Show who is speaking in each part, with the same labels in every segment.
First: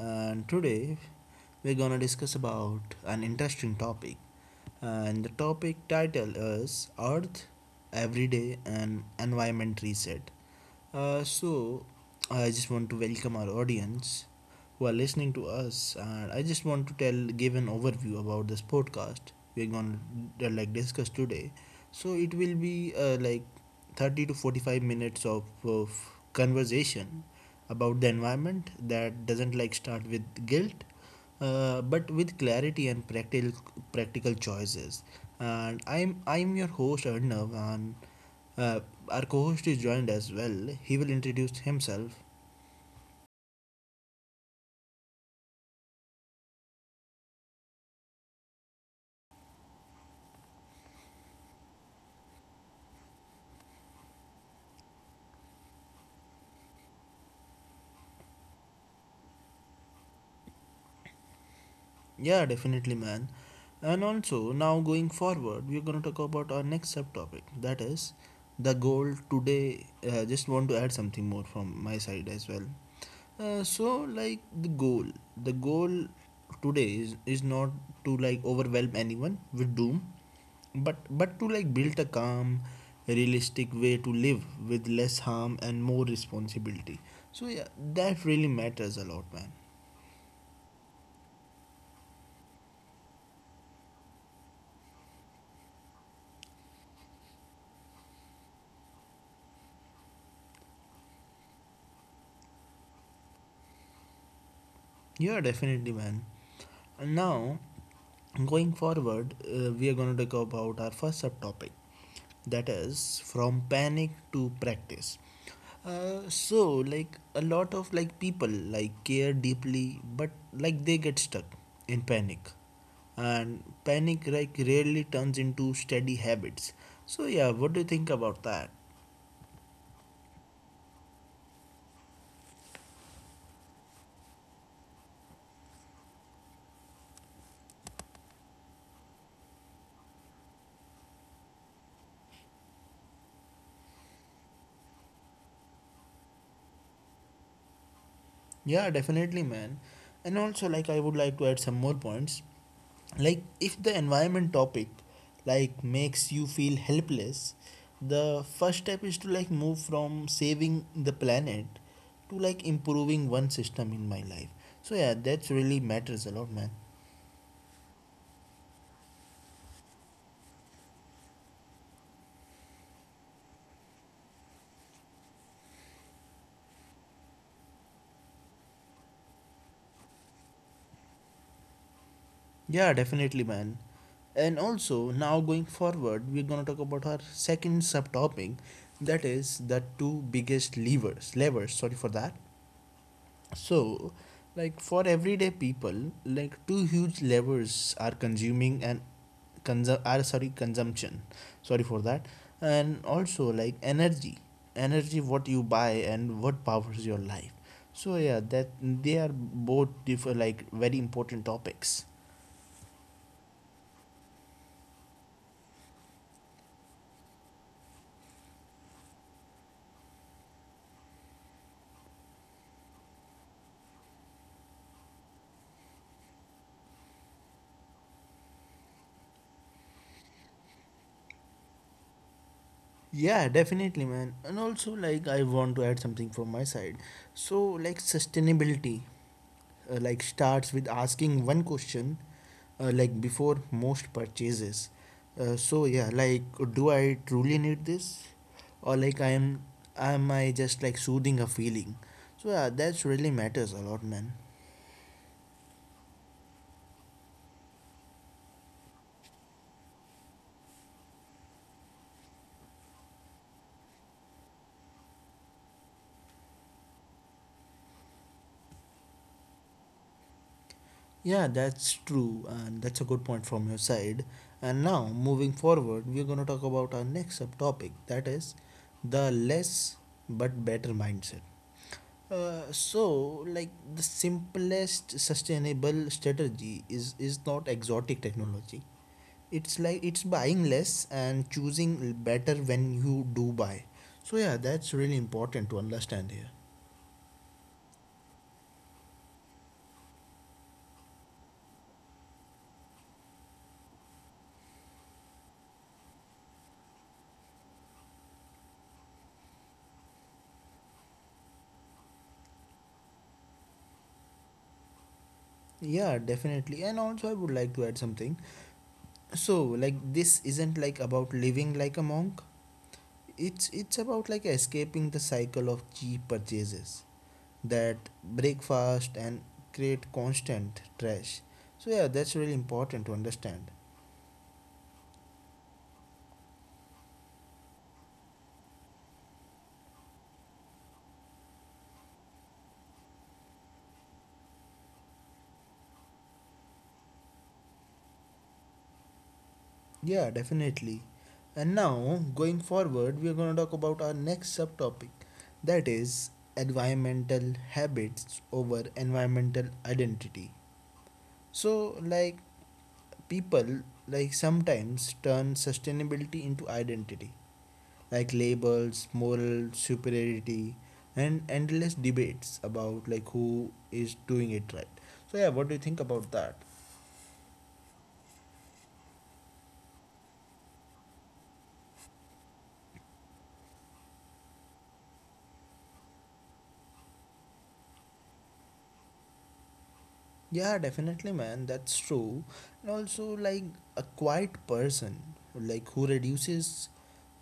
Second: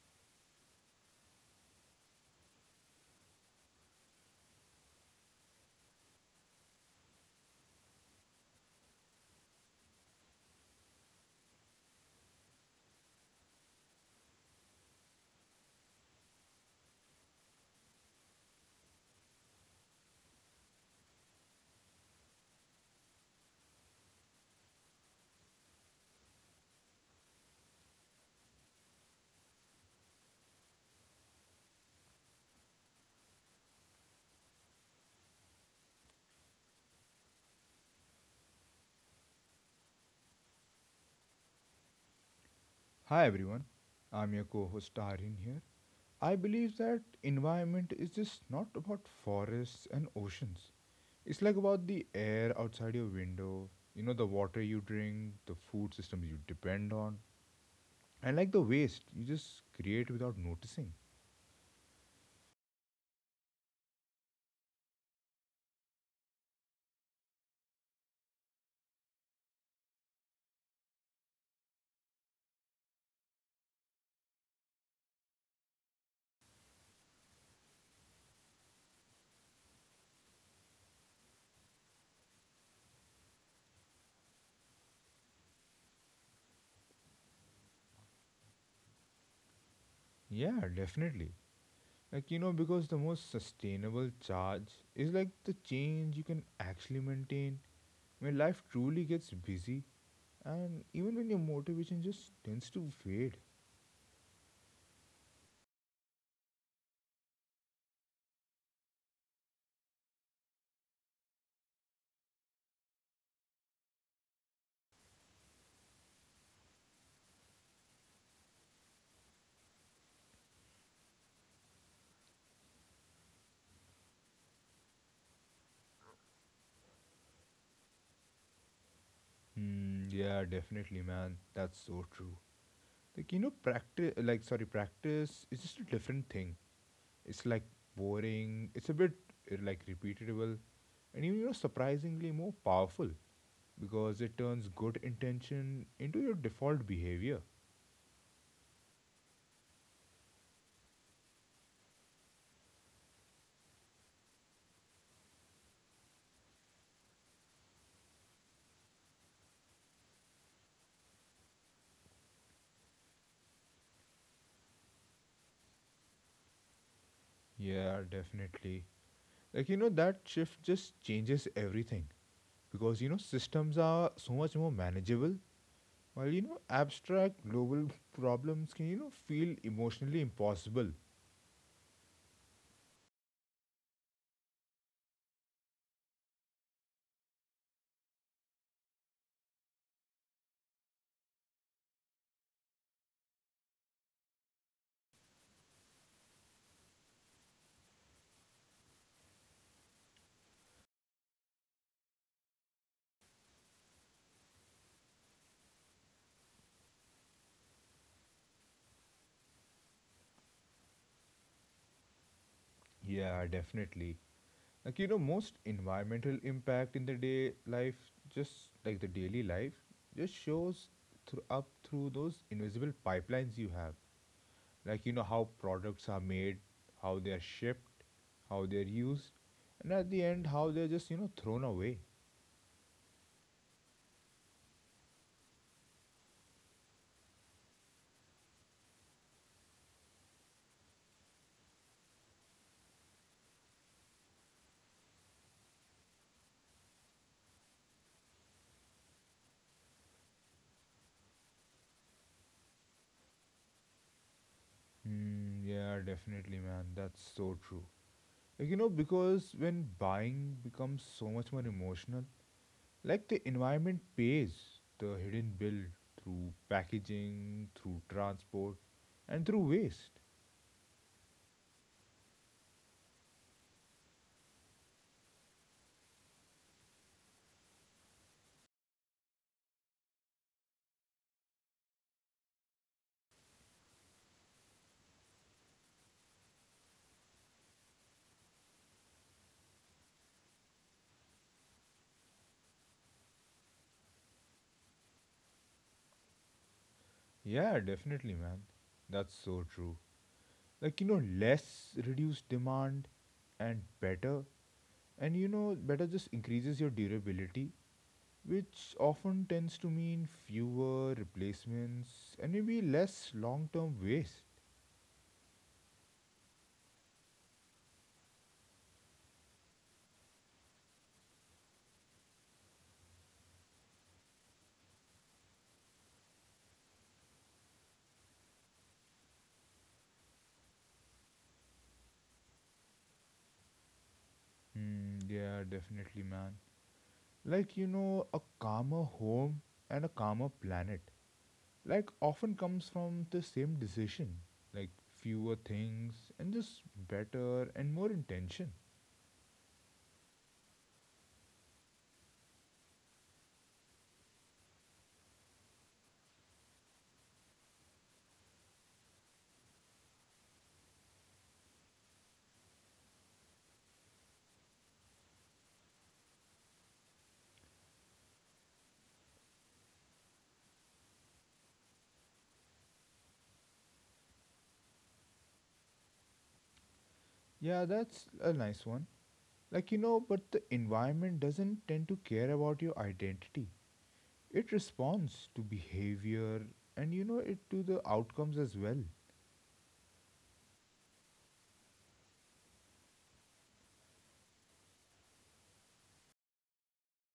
Speaker 1: And today we're gonna discuss about an interesting topic. And the topic title is Earth, Everyday and Environment Reset. So I just want to welcome our audience who are listening to us, and I just want to tell give an overview about this podcast we're gonna like discuss today. So it will be like 30 to 45 minutes of conversation about the environment that doesn't like start with guilt but with clarity and practical choices and I'm your host arnav and uh, our co-host is joined as well. He will introduce himself.
Speaker 2: Hi everyone, I'm your co host Tarin here. I believe that environment is just not about forests and oceans. It's like about the air outside your window, the water you drink, the food systems you depend on, and like the waste you just create without noticing.
Speaker 1: Yeah, definitely, man. And also, now going forward, we're going to talk about our next subtopic that is the goal today. Just want to add something more from my side as well. Like the goal today is not to like overwhelm anyone with doom, but to like build a calm, realistic way to live with less harm and more responsibility. So yeah, that really matters a lot, man.
Speaker 2: Yeah, definitely. Like, because the most sustainable charge is like the change you can actually maintain when life truly gets busy and even when your motivation just tends to fade.
Speaker 1: Yeah, definitely, man. And now, going forward, we are going to talk about our first subtopic that is from panic to practice. Like a lot of like people like care deeply, but like they get stuck in panic, and panic like rarely turns into steady habits. So, yeah, what do you think about that?
Speaker 2: Hmm. Yeah, definitely, man. That's so true. Like, practice practice is just a different thing. It's like boring. It's a bit like repeatable, and even, surprisingly more powerful because it turns good intention into your default behavior.
Speaker 1: Yeah, definitely, man. And also, like, I would like to add some more points. Like if the environment topic like makes you feel helpless, the first step is to like move from saving the planet to like improving one system in my life. So yeah, that's really matters a lot, man.
Speaker 2: Yeah, definitely. Like, that shift just changes everything because systems are so much more manageable, while abstract global problems can feel emotionally impossible.
Speaker 1: Yeah, definitely, man. And also now going forward we're going to talk about our second subtopic that is the two biggest levers. Sorry for that. So, like for everyday people, like two huge levers are consuming and consum are sorry, consumption. Sorry for that. And also like energy, energy, what you buy and what powers your life. So yeah, that they are both differ like very important topics.
Speaker 2: Yeah, definitely. Like, most environmental impact in the day life, just like the daily life, just shows through those invisible pipelines you have. Like how products are made, how they are shipped, how they are used, and at the end how they're just thrown away.
Speaker 1: Yeah, definitely, man. And also, like, I want to add something from my side. So, like, sustainability like starts with asking one question like before most purchases. So yeah, like do I truly need this, or like I am I just like soothing a feeling? So yeah, that's really matters a lot, man.
Speaker 2: Mm, yeah, definitely, man. That's so true. Like, because when buying becomes so much more emotional, like the environment pays the hidden bill through packaging, through transport, and through waste.
Speaker 1: Yeah, that's true, and that's a good point from your side. And now moving forward we're going to talk about our next subtopic, that is the less but better mindset. Like the simplest sustainable strategy is not exotic technology. It's buying less and choosing better when you do buy. So yeah, that's really important to understand here.
Speaker 2: Yeah, definitely, man. That's so true. Like, less reduced demand and better, and better just increases your durability, which often tends to mean fewer replacements and maybe less long term waste.
Speaker 1: Yeah, definitely. And also, I would like to add something. So, like this isn't like about living like a monk. It's about like escaping the cycle of cheap purchases that break fast and create constant trash. So yeah, that's really important to understand.
Speaker 2: Hmm, yeah, definitely, man. Like, a calmer home and a calmer planet, often comes from the same decision, like fewer things and just better and more intention.
Speaker 1: Yeah, definitely. And now going forward, we are going to talk about our next subtopic, that is environmental habits over environmental identity. So, like, people like sometimes turn sustainability into identity, like labels, moral superiority, and endless debates about like who is doing it right. So, yeah, what do you think about that?
Speaker 2: Yeah, that's a nice one. Like but the environment doesn't tend to care about your identity. It responds to behavior, and it to the outcomes as well.
Speaker 1: Yeah, definitely, man. That's true. And also, like a quiet person, like who reduces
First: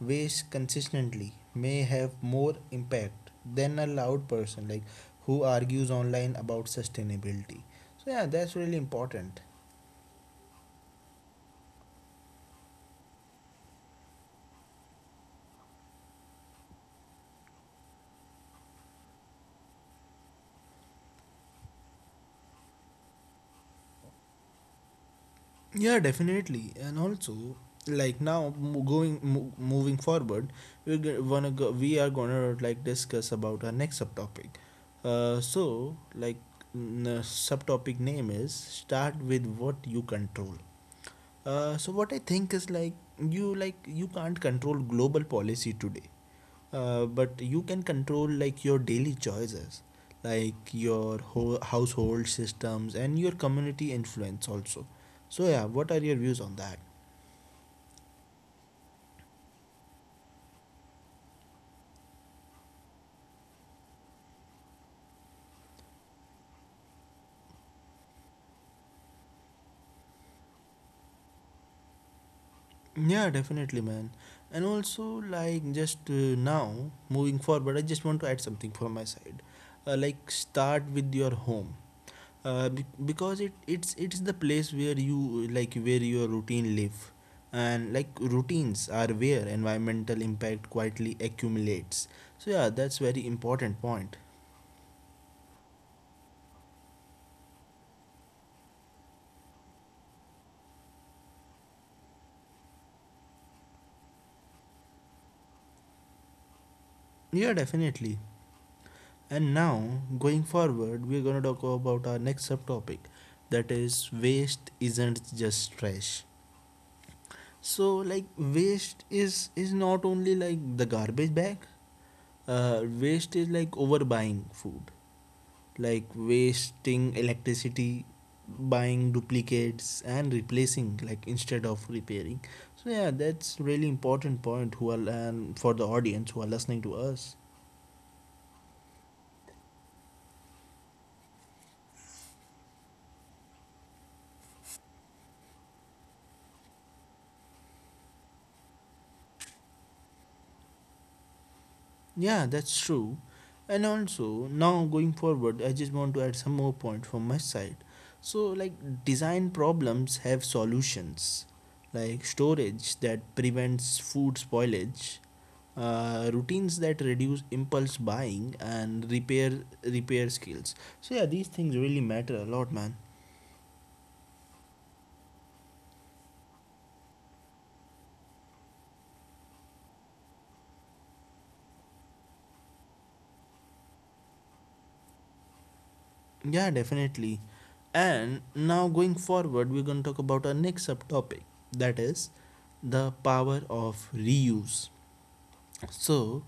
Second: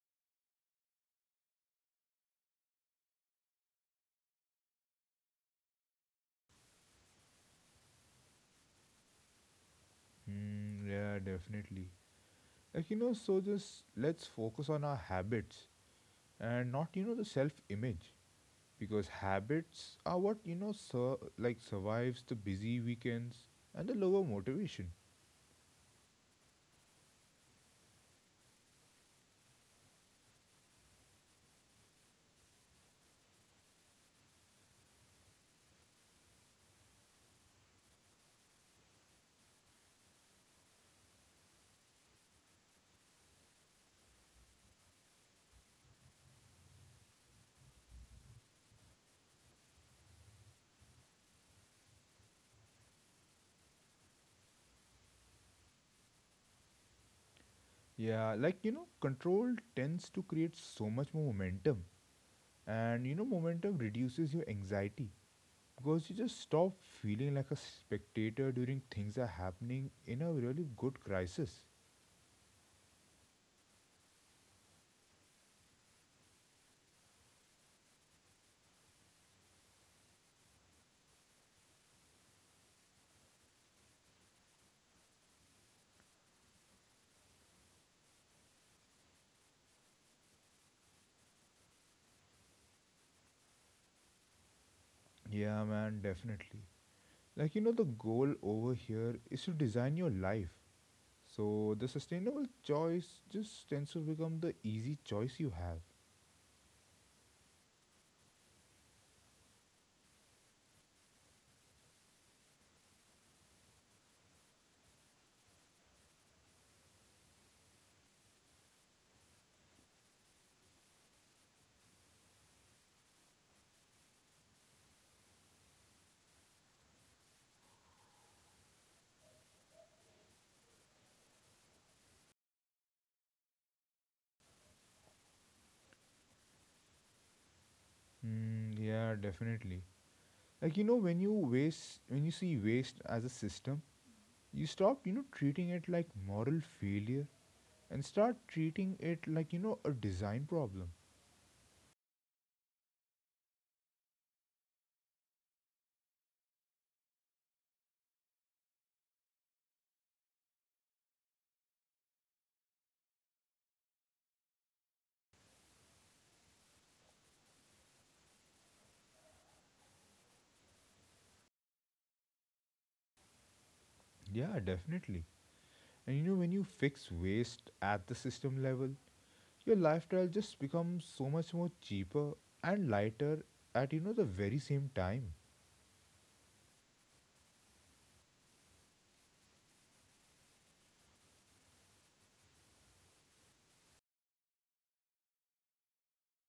Speaker 1: waste consistently, may have more impact than a loud person, like who argues online about sustainability. So, yeah, that's really important.
Speaker 2: Hmm. Yeah, definitely. Like so just let's focus on our habits, and not the self image, because habits are what survives the busy weekends and the lower motivation.
Speaker 1: Yeah, definitely. And also, like now mo- going mo- moving forward, we're g- wanna go, we are gonna like discuss about our next subtopic. So like subtopic name is start with what you control. So what I think is like you can't control global policy today, but you can control like your daily choices, like your whole household systems and your community influence also. So yeah, what are your views on that?
Speaker 2: Yeah, like control tends to create so much more momentum, and momentum reduces your anxiety because you just stop feeling like a spectator during things are happening in a really good crisis.
Speaker 1: Yeah, definitely, man. And also, like just now moving forward, I just want to add something from my side. Like start with your home, because it's the place where you like where your routine live, and like routines are where environmental impact quietly accumulates. So yeah, that's very important point.
Speaker 2: Yeah, man, definitely. Like the goal over here is to design your life so the sustainable choice just tends to become the easy choice you have.
Speaker 1: Yeah, definitely. And now going forward we're going to talk about our next subtopic that is waste isn't just trash. So like waste is not only like the garbage bag. Waste is like overbuying food, like wasting electricity, buying duplicates and replacing like instead of repairing. So yeah, that's really important point, who are and for the audience who are listening to us.
Speaker 2: Mm, yeah, definitely. Like when you see waste as a system, you stop, treating it like moral failure, and start treating it like a design problem.
Speaker 1: Yeah, that's true. And also, now going forward, I just want to add some more point from my side. So, like, design problems have solutions, like storage that prevents food spoilage, routines that reduce impulse buying, and repair skills. So yeah, these things really matter a lot, man.
Speaker 2: Yeah, definitely. And when you fix waste at the system level, your lifestyle just becomes so much more cheaper and lighter at the very same time.
Speaker 1: Yeah, definitely. And now going forward, we're gonna talk about our next subtopic, that is the power of reuse. So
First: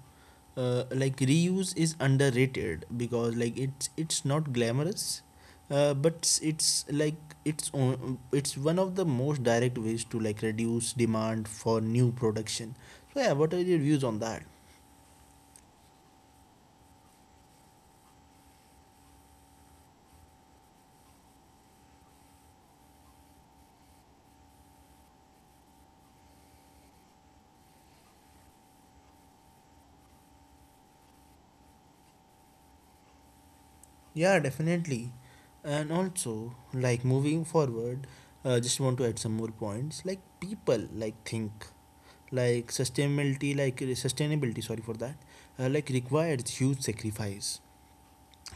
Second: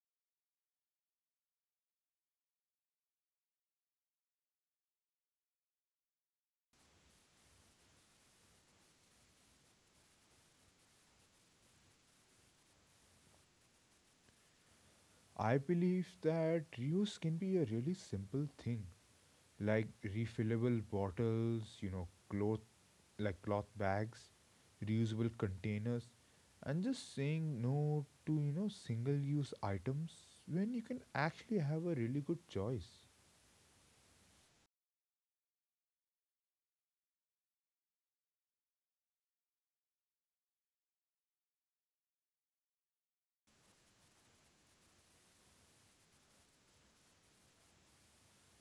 Speaker 1: like reuse is underrated because like it's not glamorous, but it's like it's on, it's one of the most direct ways to like reduce demand for new production. So yeah, what are your views on that?
Speaker 2: I believe that reuse can be a really simple thing, like refillable bottles, cloth bags, reusable containers, and just saying no to single use items when you can actually have a really good choice.
Speaker 1: Yeah, definitely. And also, like moving forward, just want to add some more points. Like people like think like sustainability, like sustainability, sorry for that, like requires huge sacrifice.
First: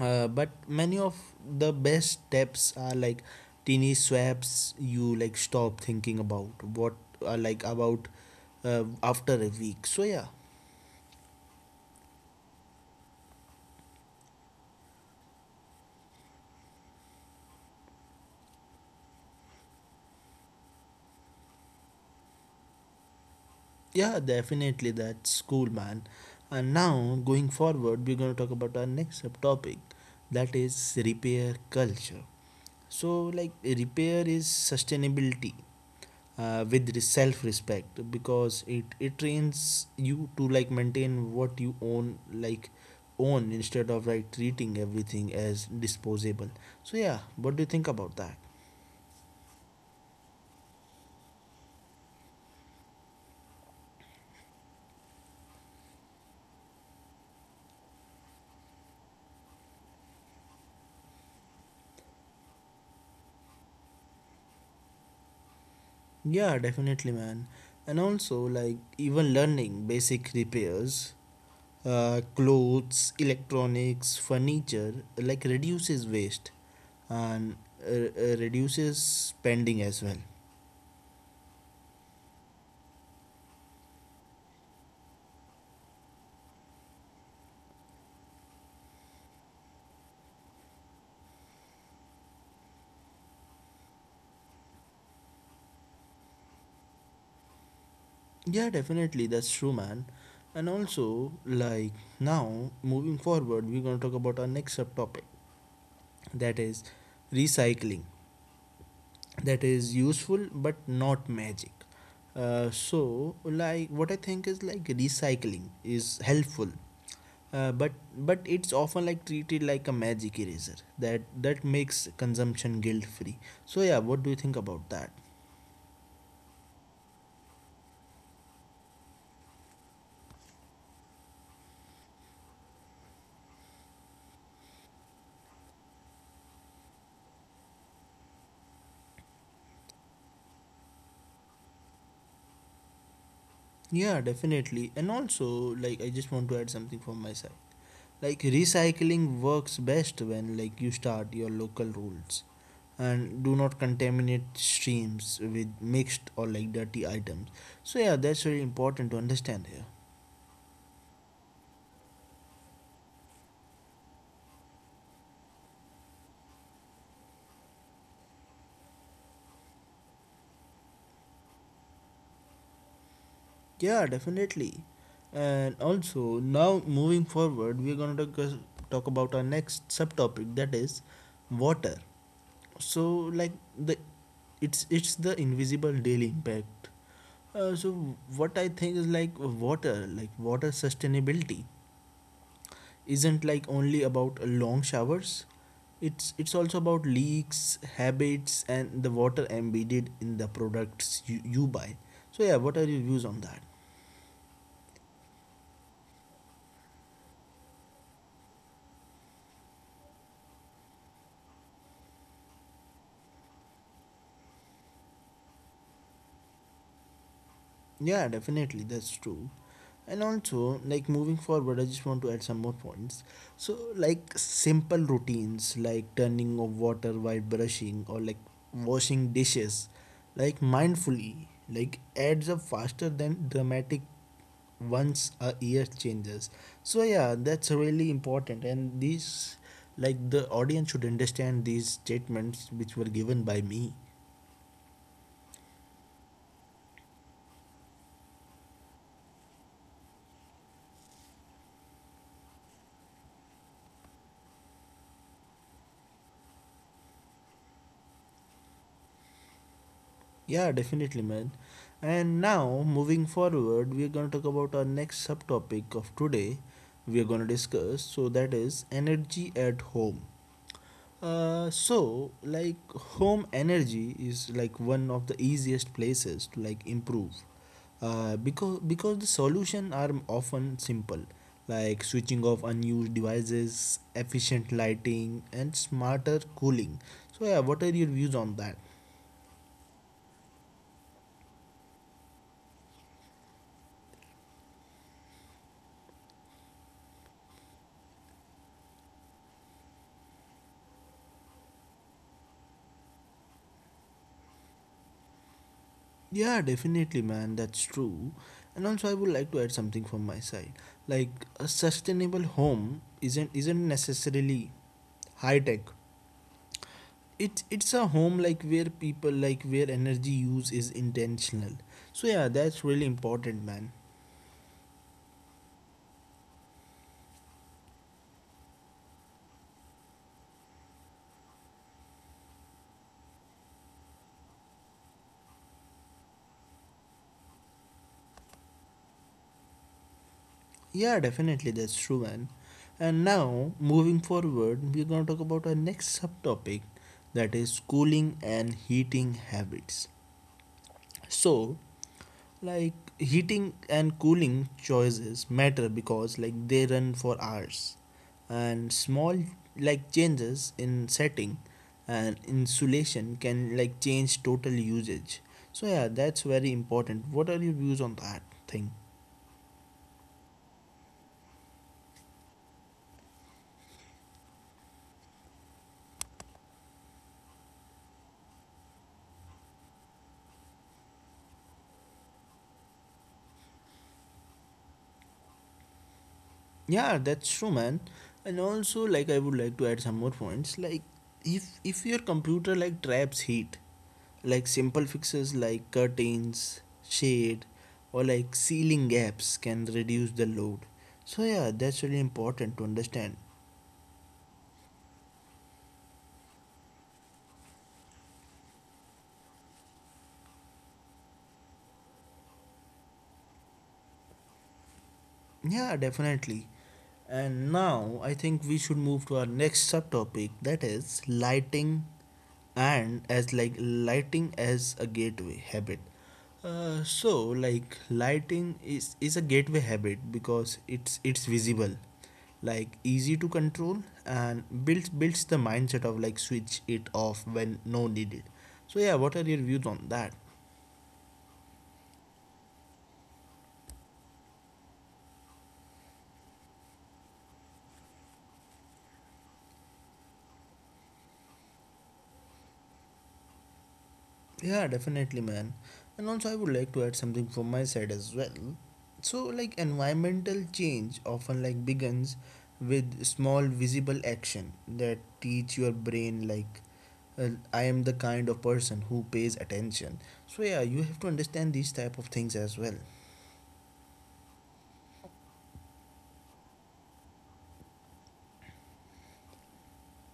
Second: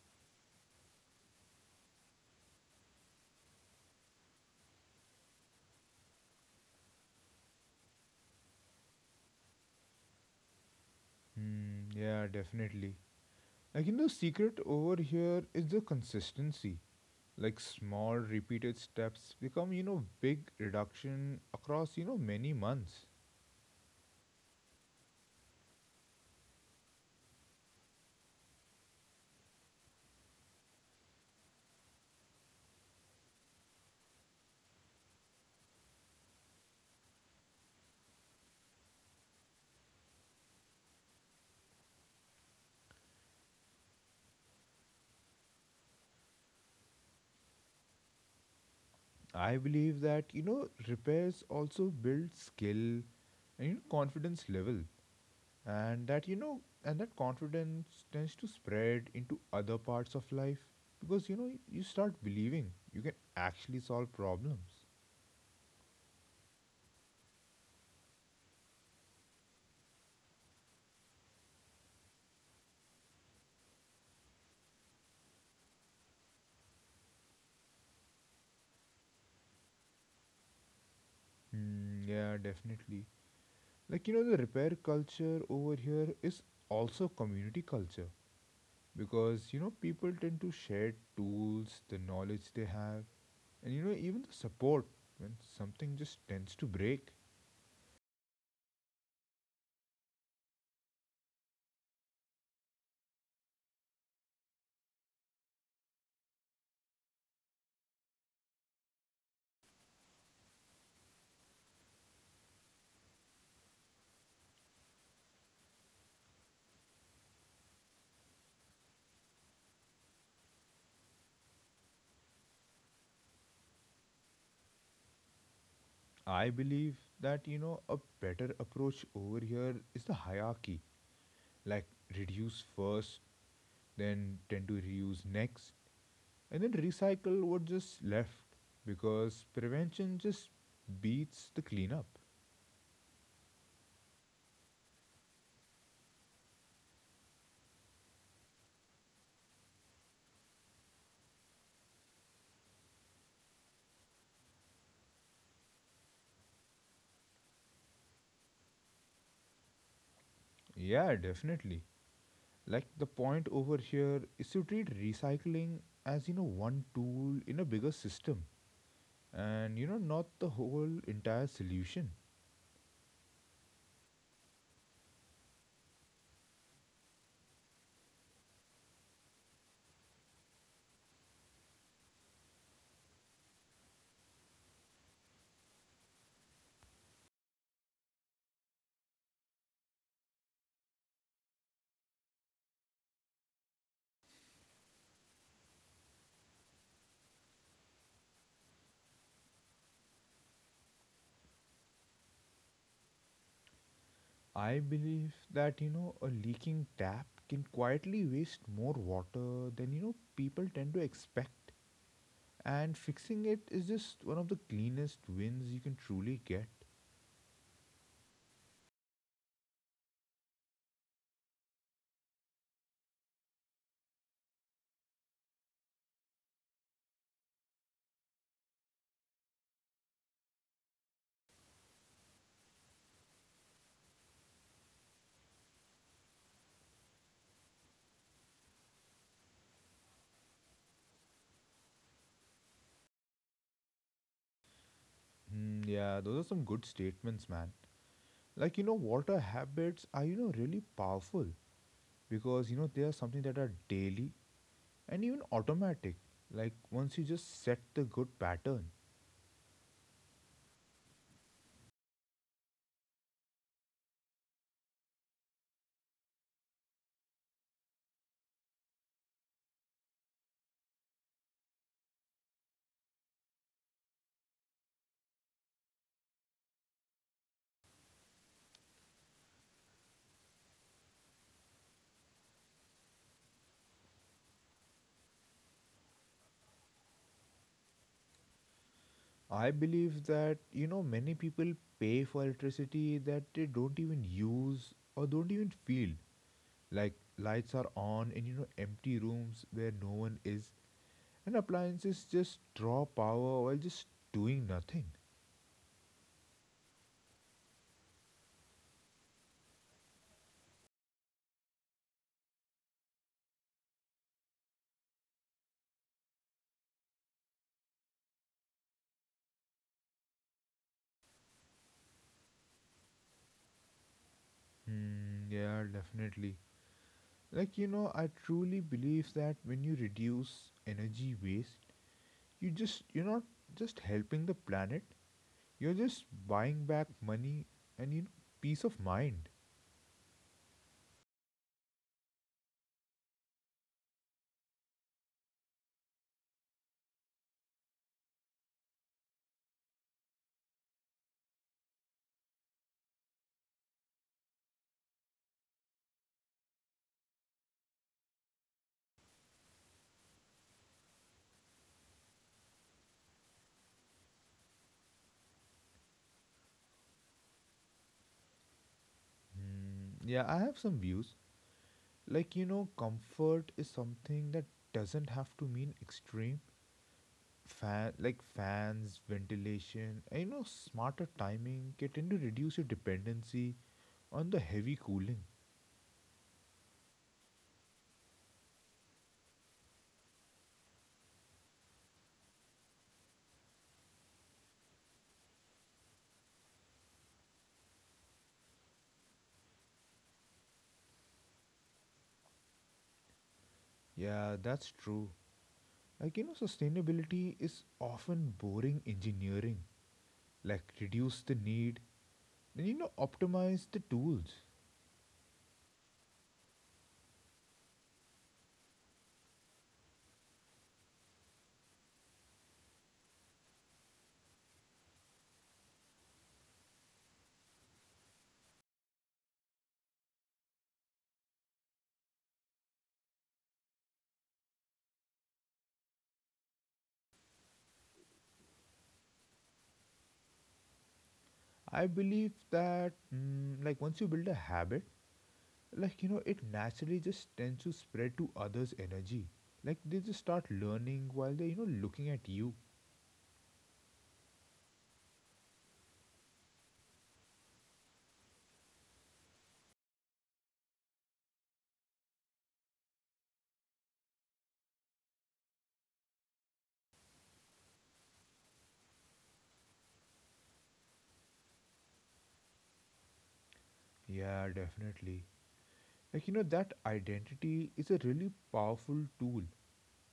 Speaker 1: But many of the best steps are like teeny swaps you like stop thinking about what are like about after a week. So yeah.
Speaker 2: Hmm, yeah, definitely. Like, secret over here is the consistency. Like, small repeated steps become, big reduction across, many months.
Speaker 1: Yeah, definitely, that's cool, man. And now going forward we're going to talk about our next subtopic that is repair culture. So like repair is sustainability with self respect because it trains you to like maintain what you own, instead of like treating everything as disposable. So yeah, what do you think about that?
Speaker 2: I believe that, repairs also build skill and confidence level, and that confidence tends to spread into other parts of life because you start believing you can actually solve problems.
Speaker 1: Yeah, definitely, man. And also, like even learning basic repairs, clothes, electronics, furniture, like reduces waste and reduces spending as well.
Speaker 2: Mm, yeah, definitely. Like the repair culture over here is also community culture, because people tend to share tools the knowledge they have, and even the support when something just tends to break.
Speaker 1: Yeah, definitely. That's true, man. And also, like now, moving forward, we're going to talk about our next subtopic that is recycling. That is useful but not magic. So, like, what I think is like recycling is helpful, uh, but but it's often like treated like a magic eraser that makes consumption guilt free. So, yeah, what do you think about that?
Speaker 2: I believe that a better approach over here is the hierarchy, like reduce first, then tend to reuse next, and then recycle what just left, because prevention just beats the cleanup.
Speaker 1: Yeah, definitely. And also, like, I just want to add something from my side. Like, recycling works best when, like, you start your local rules and do not contaminate streams with mixed or, like, dirty items. So, yeah, that's very important to understand here.
Speaker 2: Yeah, definitely. Like the point over here is to treat recycling as one tool in a bigger system, and not the whole entire solution.
Speaker 1: Yeah, definitely. And also, now moving forward, we're going to talk about our next subtopic that is water. So, like, the it's the invisible daily impact. So what I think is like water sustainability isn't like only about long showers. It's also about leaks, habits, and the water embedded in the products you buy. So yeah, what are your views on that?
Speaker 2: I believe that a leaking tap can quietly waste more water than people tend to expect. And fixing it is just one of the cleanest wins you can truly get.
Speaker 1: Yeah, definitely, that's true. And also, like moving forward, I just want to add some more points. So, like simple routines like turning off water while brushing or like washing dishes, like mindfully, like adds up faster than dramatic once a year changes. So, yeah, that's really important. And these, like, the audience should understand these statements which were given by me.
Speaker 2: Mm, yeah, those are some good statements, man. Like, water habits are, really powerful because, they are something that are daily and even automatic. Like, once you just set the good pattern,
Speaker 1: Yeah, definitely, man. And now, moving forward, we are going to talk about our next subtopic of today. We are going to discuss, so that is energy at home. So, like, home energy is like one of the easiest places to like improve. Because the solution are often simple, like switching off unused devices, efficient lighting, and smarter cooling. So, yeah, what are your views on that?
Speaker 2: I believe that, many people pay for electricity that they don't even use or don't even feel. Like, lights are on in, empty rooms where no one is. And appliances just draw power while just doing nothing.
Speaker 1: Yeah, definitely, man. That's true. And also, I would like to add something from my side. Like a sustainable home isn't necessarily high tech. It's a home like where people like where energy use is intentional. So yeah, that's really important, man.
Speaker 2: Hmm, yeah, definitely. Like, I truly believe that when you reduce energy waste, you're not just helping the planet, you're just buying back money and, peace of mind.
Speaker 1: Yeah, definitely, that's true, man. And now moving forward, we're gonna talk about our next subtopic, that is cooling and heating habits. So, like heating and cooling choices matter because like they run for hours, and small like changes in setting and insulation can like change total usage. So yeah, that's very important. What are your views on that thing?
Speaker 2: Hmm, yeah, I have some views. Like, comfort is something that doesn't have to mean extreme fans, ventilation, and smarter timing can tend to reduce your dependency on the heavy cooling.
Speaker 1: Yeah, that's true, man. And also, like, I would like to add some more points. Like, if if your computer like traps heat, like simple fixes like curtains, shade, or like ceiling gaps can reduce the load. So yeah, that's really important to understand.
Speaker 2: Yeah, that's true. Like, sustainability is often boring engineering. Like reduce the need, then optimize the tools.
Speaker 1: Yeah, definitely. And now I think we should move to our next subtopic that is lighting and as like lighting as a gateway habit. So like lighting is a gateway habit because it's visible like easy to control and builds the mindset of like switch it off when no needed, so yeah, what are your views on that?
Speaker 2: I believe that like once you build a habit, like it naturally just tends to spread to others' energy. Like they just start learning while they're looking at you.
Speaker 1: Yeah, definitely, man. And also, I would like to add something from my side as well. So, like, environmental change often like begins with small visible action that teach your brain like I am the kind of person who pays attention. So yeah, you have to understand these type of things as well.
Speaker 2: Yeah, definitely. Like, that identity is a really powerful tool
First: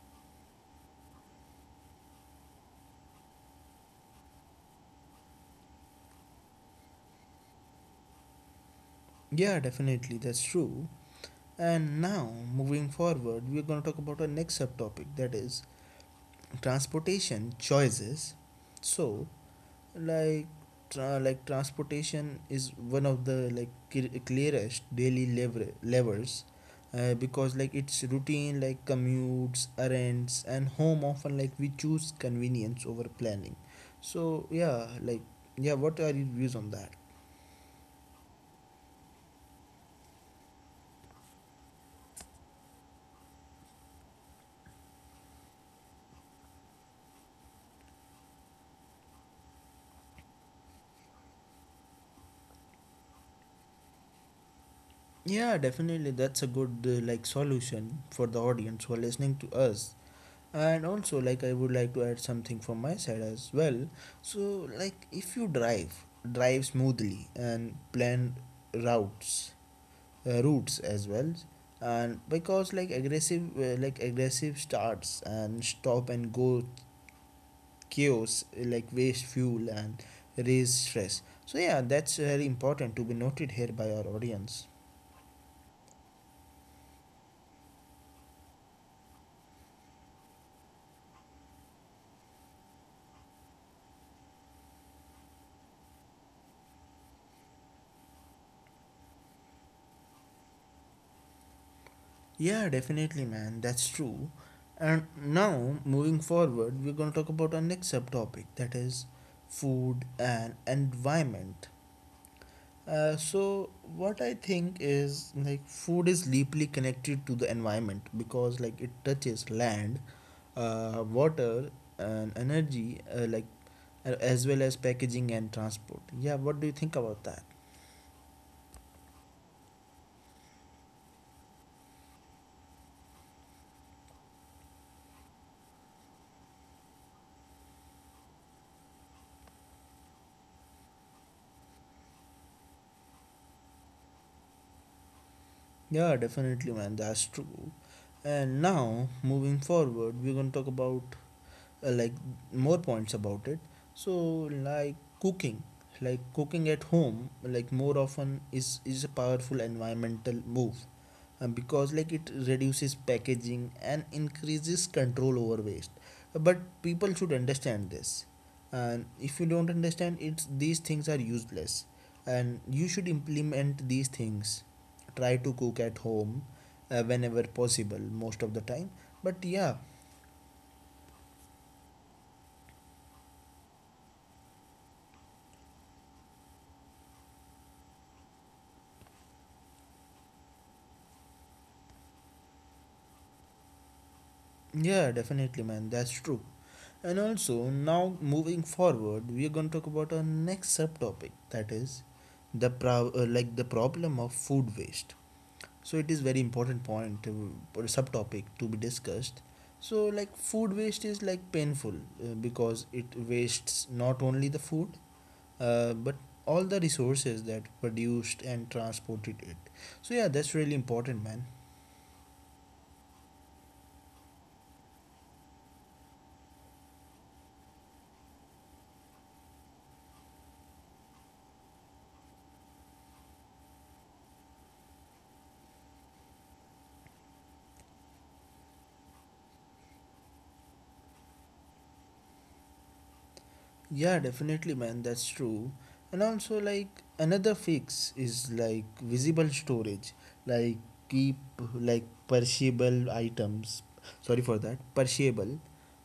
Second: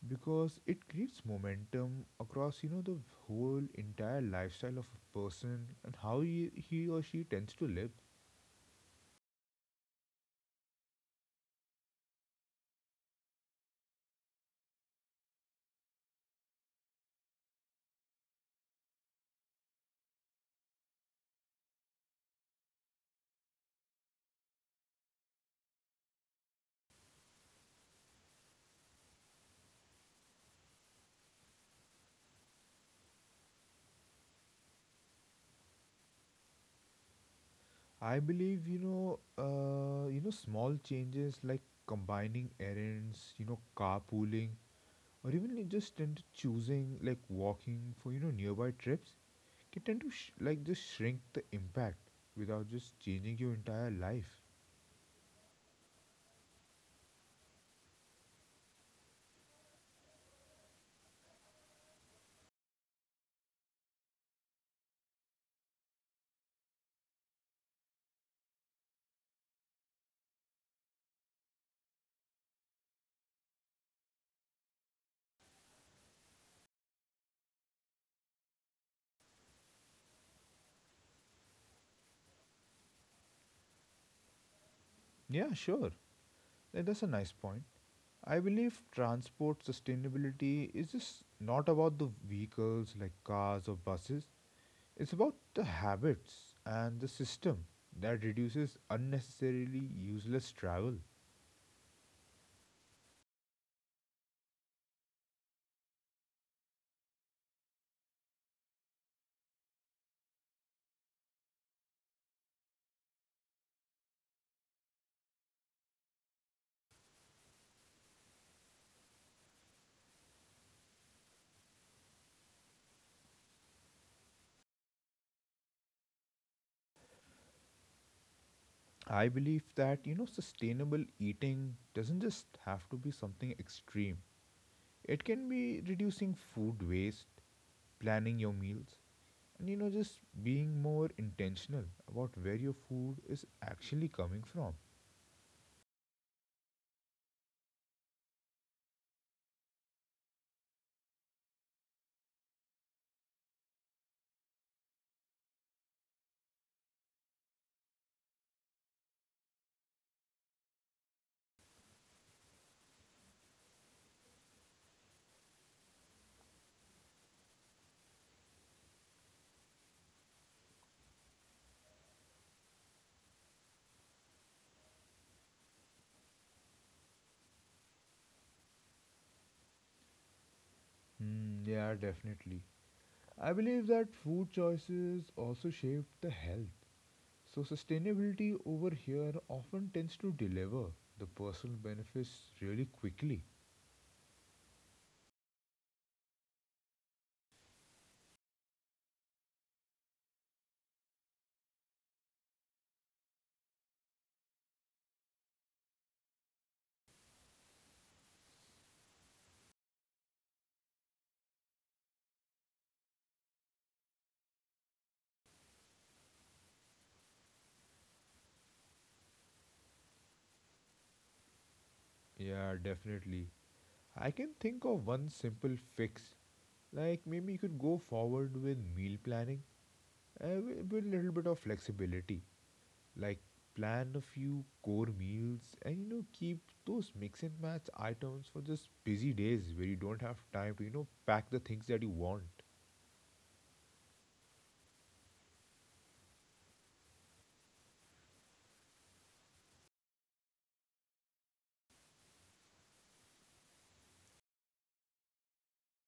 Speaker 2: because it creates momentum across, the whole entire lifestyle of a person, and how he or she tends to live.
Speaker 1: Yeah, definitely, that's true. And now, moving forward, we're going to talk about our next subtopic that is transportation choices. So, like like transportation is one of the like clearest daily levers, because like it's routine like commutes, errands and home often like we choose convenience over planning. So yeah like, yeah what are your views on that?
Speaker 2: I believe, small changes like combining errands, carpooling, or even like just tend to choosing like walking for, nearby trips can tend to like just shrink the impact without just changing your entire life.
Speaker 1: Yeah, definitely, that's a good like solution for the audience who are listening to us. And also, like, I would like to add something from my side as well. So like if you drive smoothly and plan routes, routes as well. And because like aggressive starts and stop and go chaos like waste fuel and raise stress. So yeah, that's very important to be noted here by our audience.
Speaker 2: Yeah, sure. Like, that's a nice point. I believe transport sustainability is just not about the vehicles like cars or buses. It's about the habits and the system that reduces unnecessarily useless travel.
Speaker 1: Yeah, definitely, man. That's true. And now, moving forward, we're going to talk about our next subtopic that is food and environment. So, what I think is like food is deeply connected to the environment because like it touches land, water, and energy, like as well as packaging and transport. Yeah, what do you think about that?
Speaker 2: I believe that, sustainable eating doesn't just have to be something extreme. It can be reducing food waste, planning your meals, and, just being more intentional about where your food is actually coming from.
Speaker 1: Yeah, definitely, man. That's true. And now, moving forward, we're going to talk about like more points about it. So like cooking at home like more often is a powerful environmental move, because like it reduces packaging and increases control over waste. But people should understand this, and if you don't understand it, these things are useless, and you should implement these things. Try to cook at home whenever possible most of the time. But yeah.
Speaker 2: Hmm, yeah, definitely. I believe that food choices also shape the health. So, sustainability over here often tends to deliver the personal benefits really quickly.
Speaker 1: Yeah, definitely, man. That's true. And also, now moving forward, we are going to talk about our next subtopic that is the the problem of food waste. So it is very important point to, or subtopic to be discussed. So like food waste is like painful, because it wastes not only the food, but all the resources that produced and transported it. So yeah, that's really important, man.
Speaker 2: Yeah, definitely. I can think of one simple fix. Like maybe you could go forward with meal planning, with a little bit of flexibility. Like plan a few core meals and keep those mix and match items for just busy days where you don't have time to pack the things that you want.
Speaker 1: Yeah, definitely, man. That's true. And also, like another fix is like visible storage. Like keep like perishable items. Sorry for that. Perishable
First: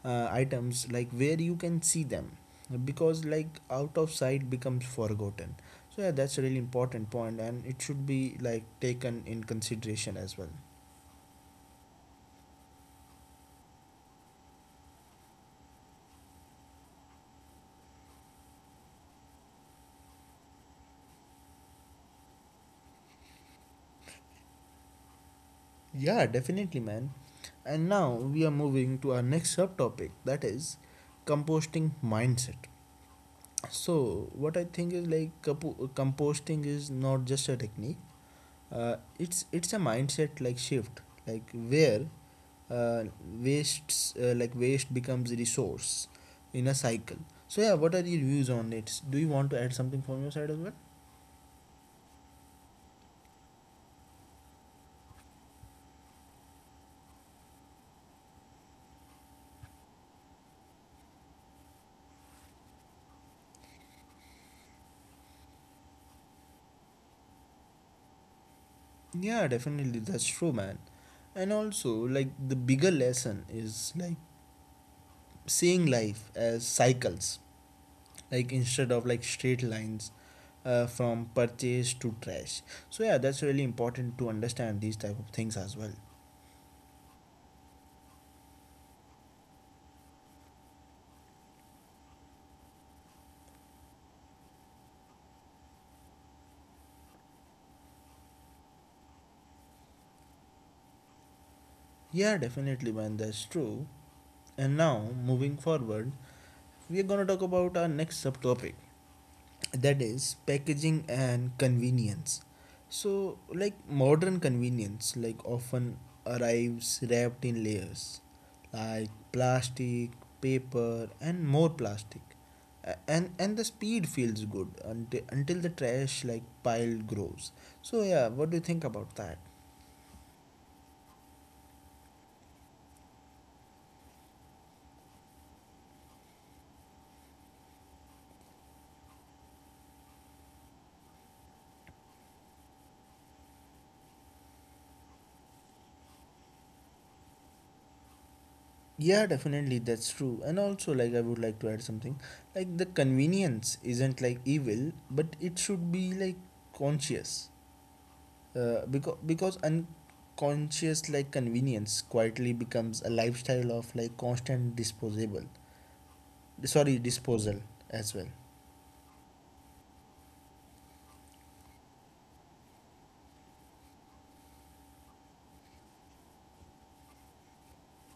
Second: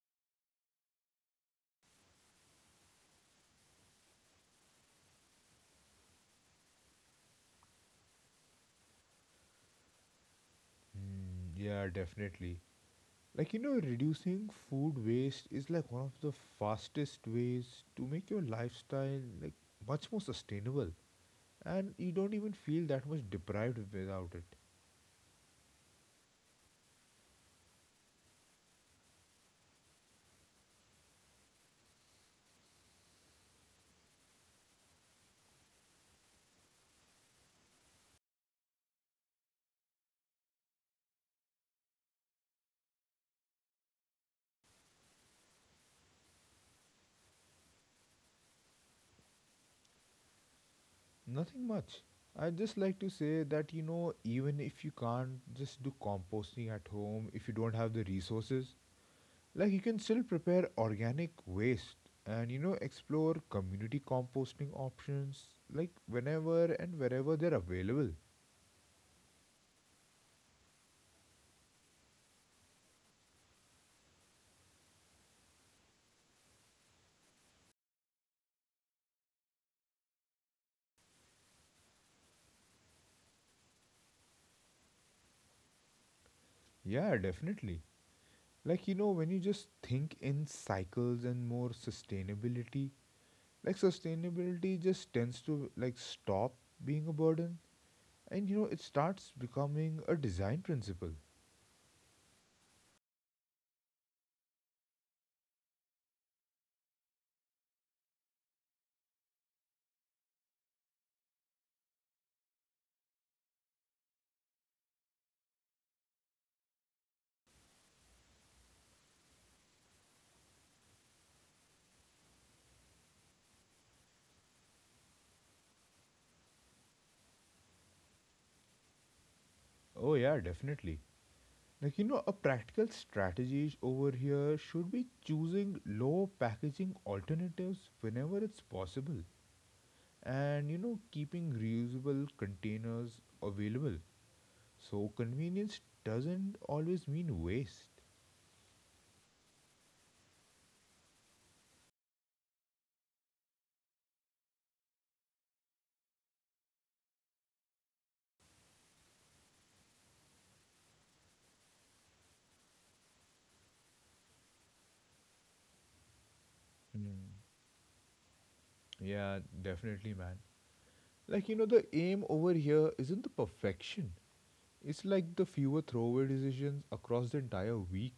Speaker 1: items like where you can see them, because like out of sight becomes forgotten. So yeah, that's a really important point, and it should be like taken in consideration as well.
Speaker 2: Mm, yeah, definitely. Like, reducing food waste is like one of the fastest ways to make your lifestyle like much more sustainable. And you don't even feel that much deprived without it.
Speaker 1: Yeah, definitely, man. And now we are moving to our next subtopic that is composting mindset. So what I think is like composting is not just a technique. It's a mindset like shift, like where waste becomes resource in a cycle. So yeah, what are your views on it? Do you want to add something from your side as well?
Speaker 2: Nothing much. I just like to say that, even if you can't just do composting at home, if you don't have the resources, like you can still prepare organic waste and, explore community composting options like whenever and wherever they're available.
Speaker 1: Yeah, definitely that's true, man. And also like the bigger lesson is like seeing life as cycles, like instead of like straight lines, from purchase to trash. So yeah, that's really important to understand these type of things as well.
Speaker 2: Yeah, definitely. Like, when you just think in cycles and more sustainability, like sustainability just tends to like stop being a burden, and it starts becoming a design principle.
Speaker 1: Yeah, definitely, man, that's true. And now moving forward, we are going to talk about our next subtopic that is packaging and convenience. So like modern convenience like often arrives wrapped in layers, like plastic, paper and more plastic. And the speed feels good until the trash like pile grows. So yeah, what do you think about that?
Speaker 2: Oh, yeah, definitely. Like, a practical strategy over here should be choosing low packaging alternatives whenever it's possible, and keeping reusable containers available. So, convenience doesn't always mean waste.
Speaker 1: Yeah, definitely, that's true. And also, like, I would like to add something. Like, the convenience isn't like evil, but it should be like conscious, because unconscious like convenience quietly becomes a lifestyle of like constant disposable, sorry, disposal as well.
Speaker 2: Yeah, definitely, man. Like, the aim over here isn't the perfection. It's like the fewer throwaway decisions across the entire week.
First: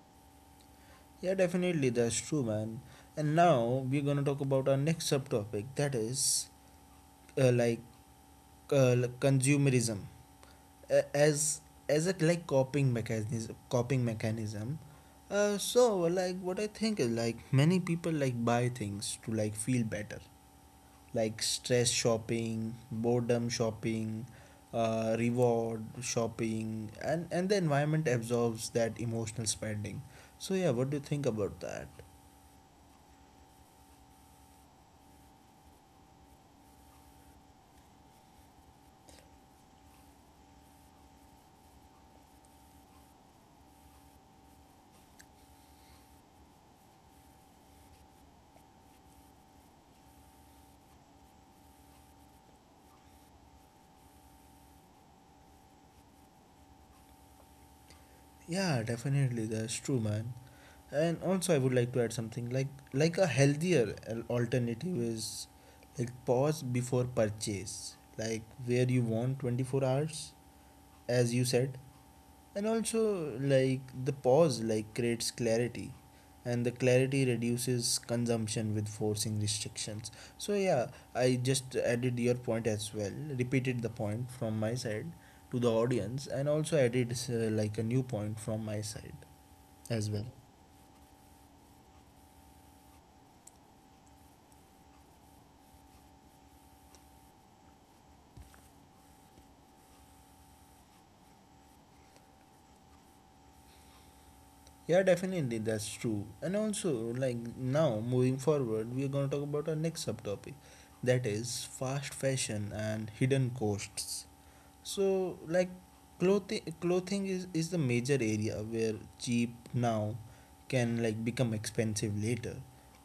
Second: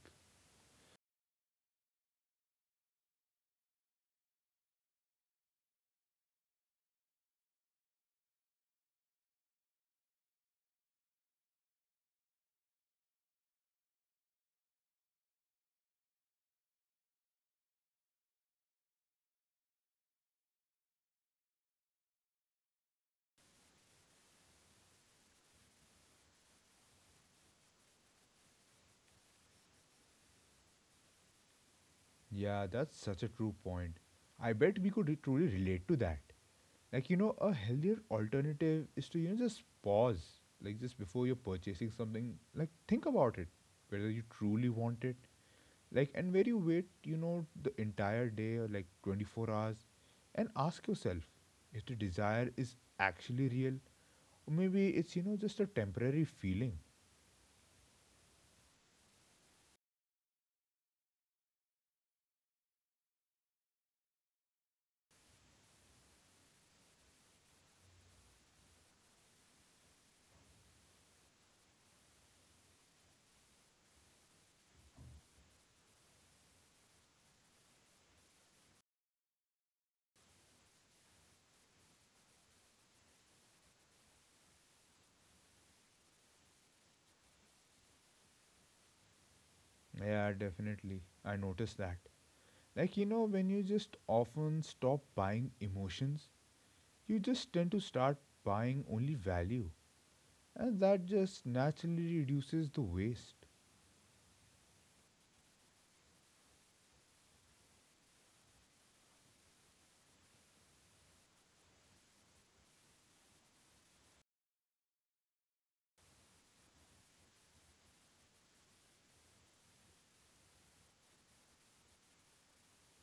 Speaker 1: Yeah, definitely, that's true, man. And now we're gonna talk about our next subtopic that is uh, like consumerism uh, as as a like coping mechanism. So like what I think is like many people like buy things to like feel better, like stress shopping, boredom shopping, reward shopping, and the environment absorbs that emotional spending. So, yeah, what do you think about that?
Speaker 2: Yeah, that's such a true point. I bet we could truly relate to that. Like, a healthier alternative is to, just pause. Like, just before you're purchasing something, like, think about it. Whether you truly want it. Like, and where you wait, the entire day or like 24 hours. And ask yourself if the desire is actually real. Maybe it's, just a temporary feeling.
Speaker 1: Yeah, definitely, that's true, man. And also, I would like to add something like a healthier alternative is like pause before purchase, like where you want 24 hours, as you said. And also like the pause like creates clarity and the clarity reduces consumption with forcing restrictions. So yeah, I just added your point as well, repeated the point from my side to the audience, and also added like a new point from my side as well.
Speaker 2: Yeah, definitely. I noticed that. Like, when you just often stop buying emotions, you just tend to start buying only value. And that just naturally reduces the waste.
Speaker 1: Yeah, definitely, that's true. And also, like now moving forward, we are going to talk about our next subtopic that is fast fashion and hidden costs. So, like clothing is the major area where cheap now can like become expensive later,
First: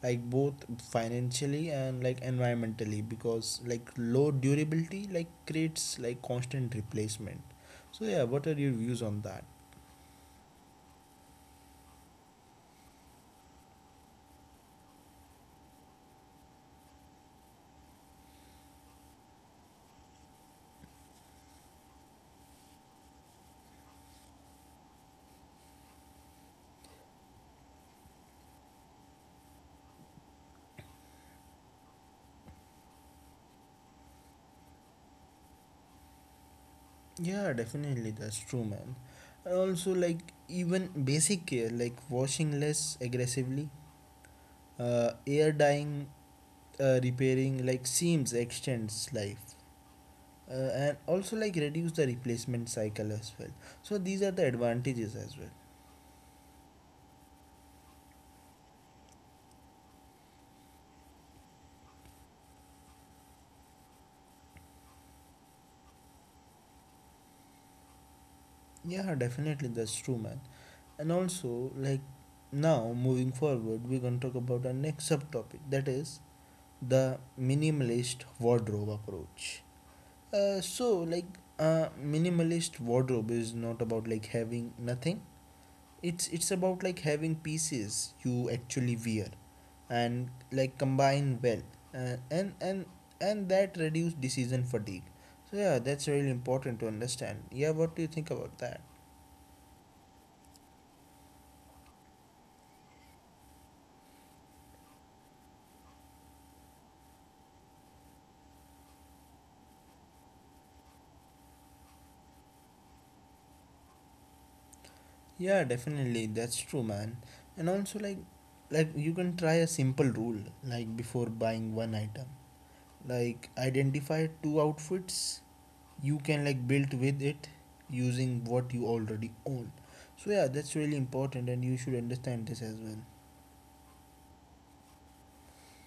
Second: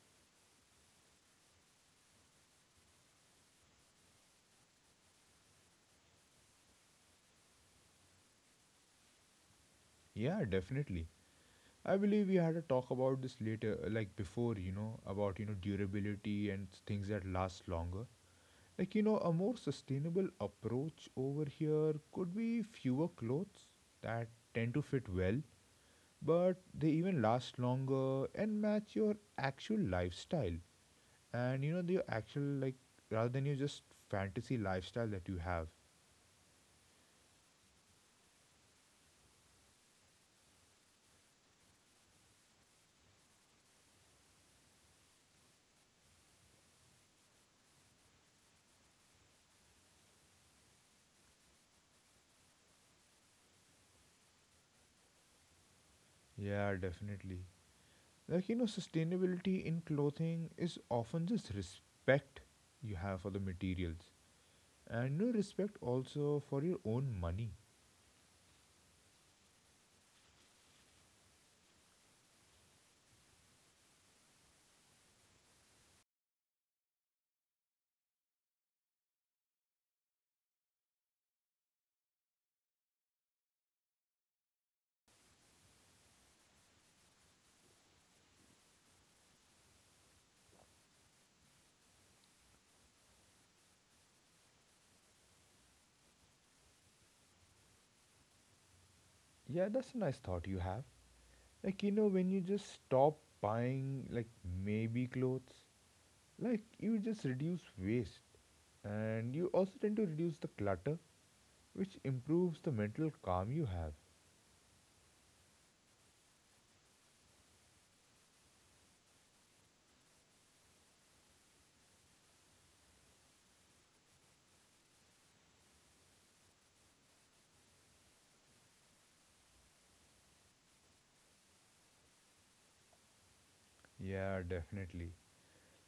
Speaker 1: like both financially and like environmentally, because like low durability like creates like constant replacement. So yeah, what are your views on that?
Speaker 2: Yeah, definitely. I believe we had a talk about this later, like before, about, durability and things that last longer. Like, you know, a more sustainable approach over here could be fewer clothes that tend to fit well but they even last longer and match your actual lifestyle and you know your actual, like, rather than your just fantasy lifestyle that you have.
Speaker 1: Yeah, definitely that's true, man. And also like even basic care like washing less aggressively, air dyeing, repairing like seams extends life, uh, and also like reduce the replacement cycle as well. So these are the advantages as well.
Speaker 2: Yeah, definitely. Like, you know, sustainability in clothing is often just respect you have for the materials and, you know, respect also for your own money.
Speaker 1: Yeah definitely that's true, man. And also like now moving forward, we're going to talk about our next subtopic that is the minimalist wardrobe approach. So like minimalist wardrobe is not about like having nothing. It's about like having pieces you actually wear and like combine well, uh, and and and that reduce decision fatigue. So yeah, that's really important to understand. Yeah, what do you think about that?
Speaker 2: Yeah, that's a nice thought you have. Like, you know, when you just stop buying, like, maybe clothes, like, you just reduce waste. And you also tend to reduce the clutter, which improves the mental calm you have.
Speaker 1: Yeah, definitely that's true, man. And also like you can try a simple rule, like before buying one item, like identify two outfits you can like build with it using what you already own. So yeah, that's really important and you should understand this as well.
Speaker 2: Yeah, definitely.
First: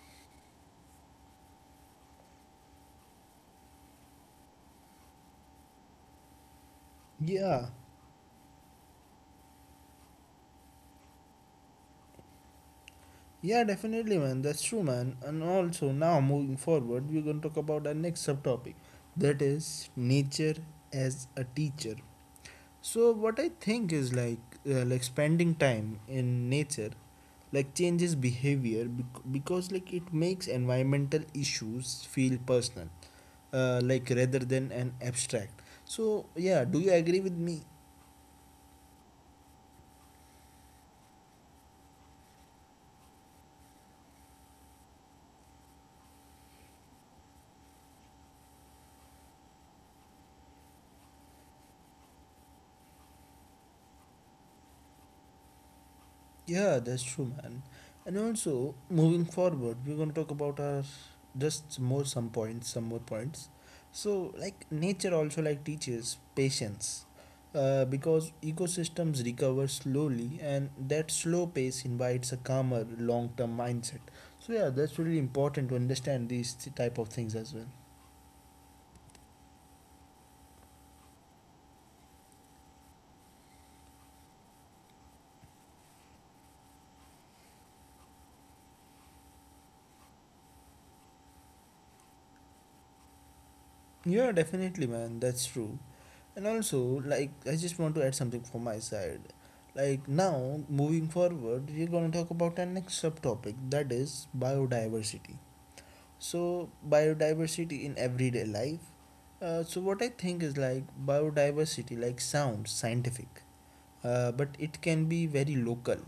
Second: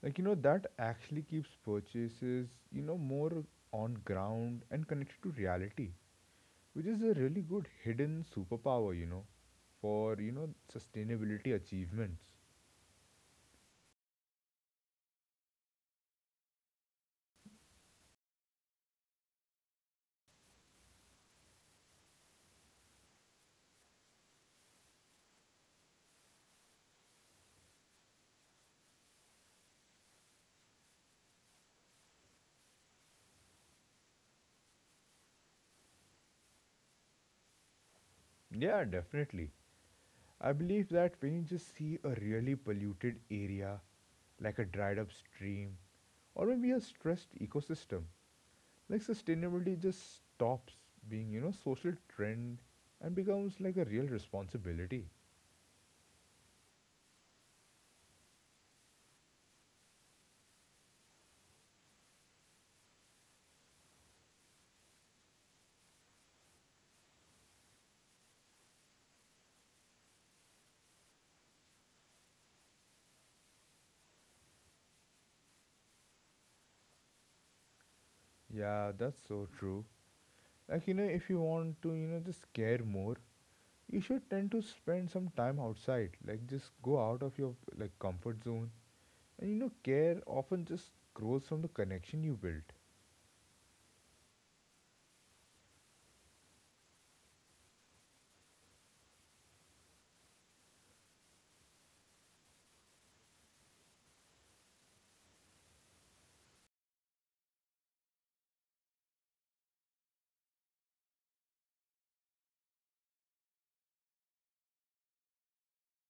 Speaker 2: Like, you know, that actually keeps purchases, you know, more on ground and connected to reality, which is a really good
Speaker 1: Yeah.
Speaker 2: hidden superpower, you know, for, you know, sustainability achievements.
Speaker 1: Yeah, definitely, man, that's true, man. And also now moving forward, we're going to talk about our next subtopic that is nature as a teacher. So what I think is like spending time in nature like changes behavior because like it makes environmental issues feel personal, like rather than an abstract. So yeah, do you agree with me?
Speaker 2: Yeah, definitely. I believe that when you just see a really polluted area, like a dried up stream, or maybe a stressed ecosystem, like sustainability just stops being, you know, social trend and becomes like a real responsibility.
Speaker 1: Yeah, that's true, man. And also moving forward, we're gonna talk about our just more some points, some more points. So like nature also like teaches patience, because ecosystems recover slowly and that slow pace invites a calmer long-term mindset. So yeah, that's really important to understand these type of things as well.
Speaker 2: Yeah, that's so true. Like, you know, if you want to, you know, just care more, you should tend to spend some time outside, like just go out of your like comfort zone, and you know care often just grows from the connection you build.
Speaker 1: Yeah definitely, man, that's true. And also, like, I just want to add something from my side. Like, now, moving forward, we're going to talk about our next subtopic that is biodiversity. So, biodiversity in everyday life. So, what I think is like biodiversity, like, sounds scientific, but it can be very local,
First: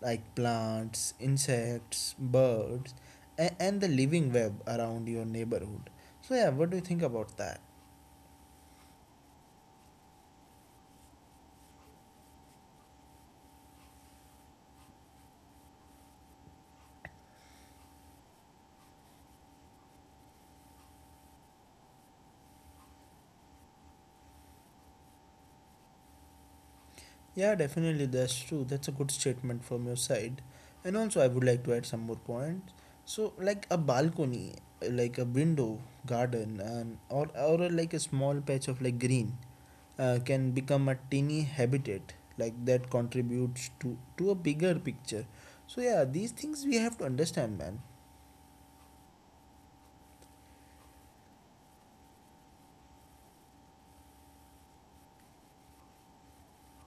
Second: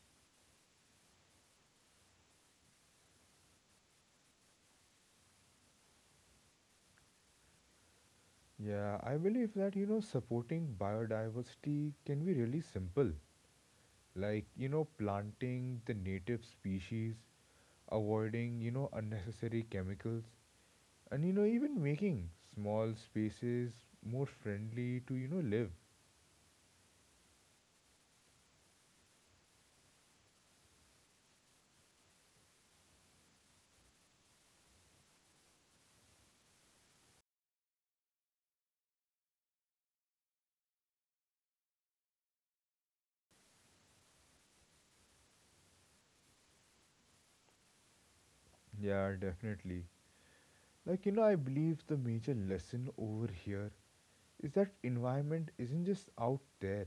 Speaker 1: like plants, insects, birds, and the living web around your neighborhood. So, yeah, what do you think about that?
Speaker 2: Yeah, I believe that, you know, supporting biodiversity can be really simple, like, you know, planting the native species, avoiding, you know, unnecessary chemicals, and, you know, even making small spaces more friendly to, you know, live.
Speaker 1: Yeah, definitely, that's true. That's a good statement from your side. And also, I would like to add some more points. So, like a balcony, like a window, garden, and or like a small patch of like green, can become a tiny habitat like that contributes to a bigger picture. So yeah, these things we have to understand, man.
Speaker 2: Yeah, definitely. Like, you know, I believe the major lesson over here is that environment isn't just out there,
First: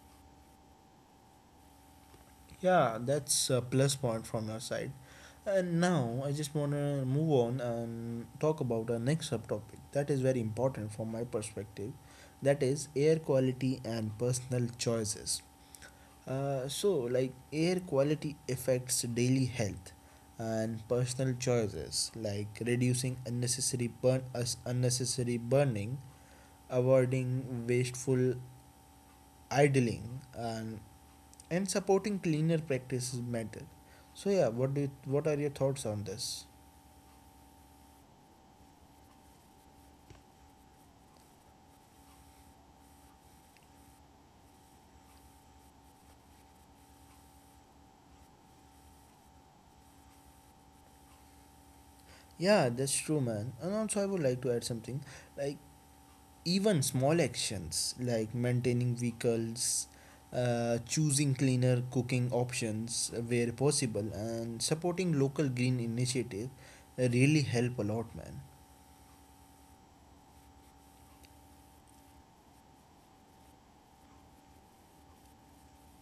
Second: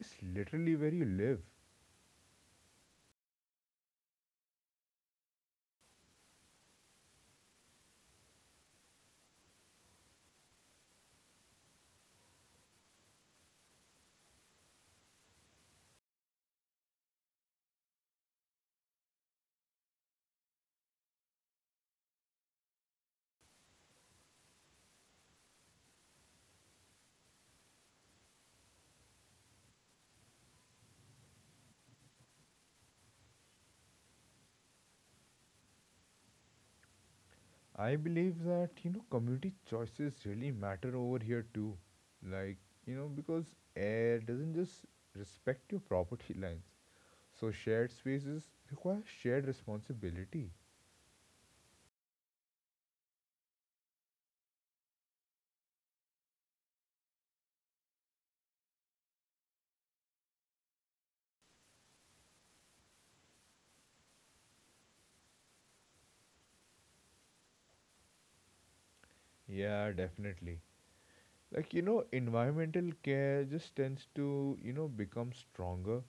Speaker 2: it's literally where you live.
Speaker 1: Yeah, that's a plus point from your side. And now I just want to move on and talk about our next subtopic that is very important from my perspective, that is air quality and personal choices. So, like air quality affects daily health, and personal choices like reducing unnecessary burning, avoiding wasteful idling and supporting cleaner practices matter. So yeah, what do you, what are your thoughts on this?
Speaker 2: I believe that, you know, community choices really matter over here too, like, you know, because air doesn't just respect your property lines, so shared spaces require shared responsibility.
Speaker 1: Yeah, that's true, man. And also, I would like to add something like even small actions like maintaining vehicles, choosing cleaner cooking options where possible, and supporting local green initiative really help a lot, man.
Speaker 2: Yeah, definitely. Like, you know, environmental care just tends to, you know, become stronger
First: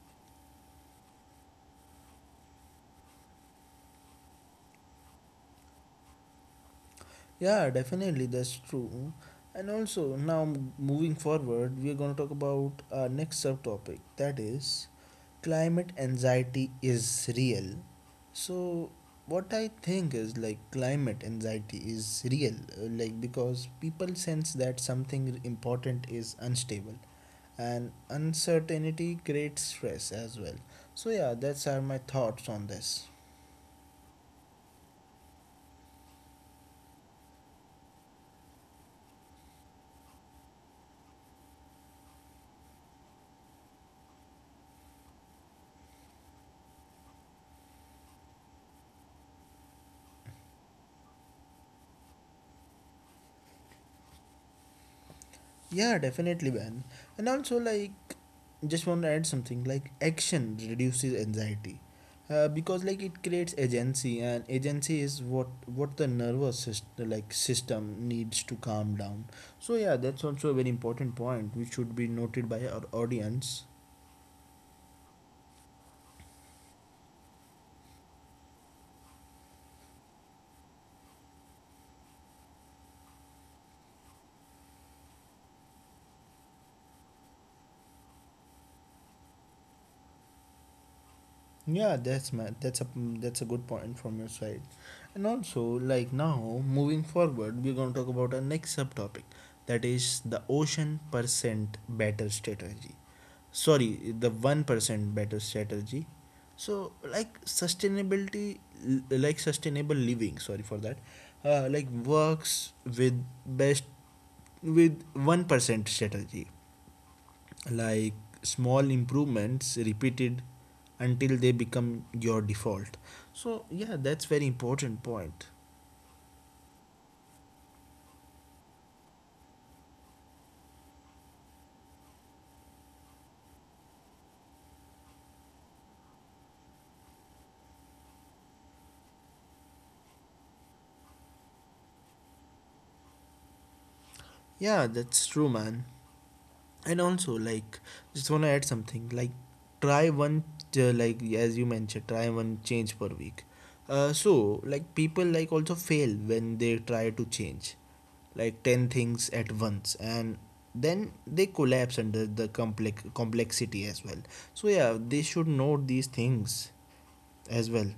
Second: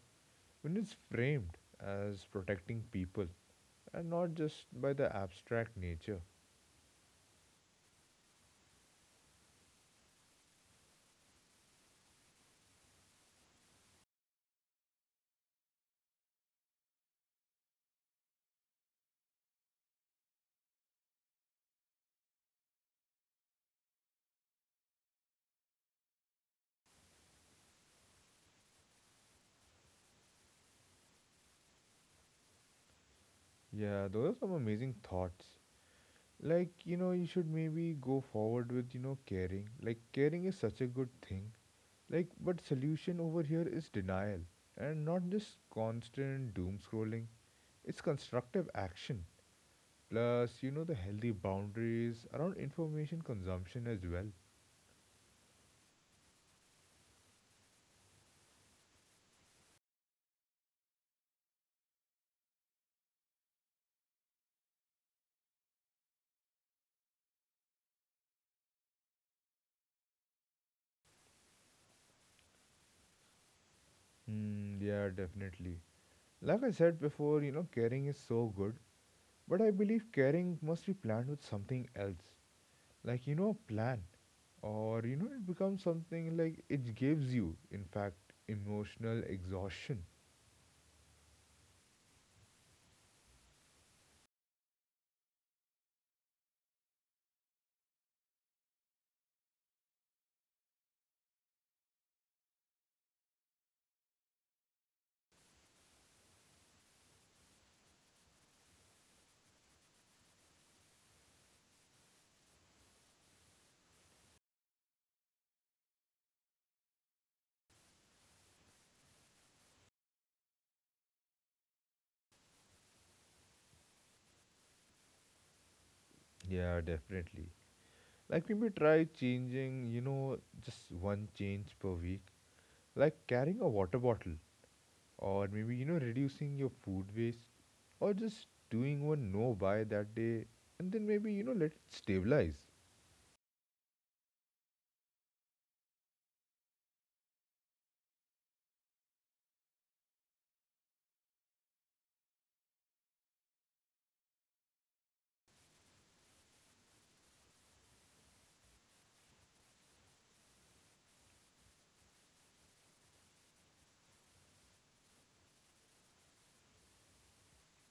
Speaker 2: when it's framed as protecting people and not just by the abstract nature.
Speaker 1: Yeah, definitely, that's true. And also, now moving forward, we are going to talk about our next subtopic, that is climate anxiety is real. So, what I think is like climate anxiety is real, like because people sense that something important is unstable and uncertainty creates stress as well. So, yeah, that's are my thoughts on this.
Speaker 2: Yeah, those are some amazing thoughts. Like, you know, you should maybe go forward with, you know, caring. Like, caring is such a good thing. Like, but solution over here is denial and not just constant doom scrolling. It's constructive action. Plus, you know, the healthy boundaries around information consumption as well.
Speaker 1: Yeah, definitely, man. And also, like, just want to add something like action reduces anxiety because like it creates agency and agency is what the nervous system like system needs to calm down. So yeah, that's also a very important point which should be noted by our audience.
Speaker 2: Hmm, yeah, definitely. Like I said before, you know, caring is so good, but I believe caring must be planned with something else. Like, you know, a plan. Or, you know, it becomes something like it gives you, in fact, emotional exhaustion.
Speaker 1: Yeah, that's a good point from your side. And also, like now, moving forward, we're going to talk about our next subtopic, that is the ocean percent better strategy. Sorry, the 1% better strategy. So, like sustainability, like sustainable living. Sorry for that. Like works with best with 1% strategy, like small improvements repeated until they become your default. So yeah, that's very important point.
Speaker 2: Yeah, definitely. Like, maybe try changing, you know, just one change per week. Like carrying a water bottle, or maybe, you know, reducing your food waste, or just doing one no buy that day, and then maybe, you know, let it stabilize.
Speaker 1: Yeah, that's true, man. And also, like, just want to add something like try one, like as you mentioned, try one change per week, so like people like also fail when they try to change like 10 things at once and then they collapse under the complexity as well. So yeah, they should know these things as well.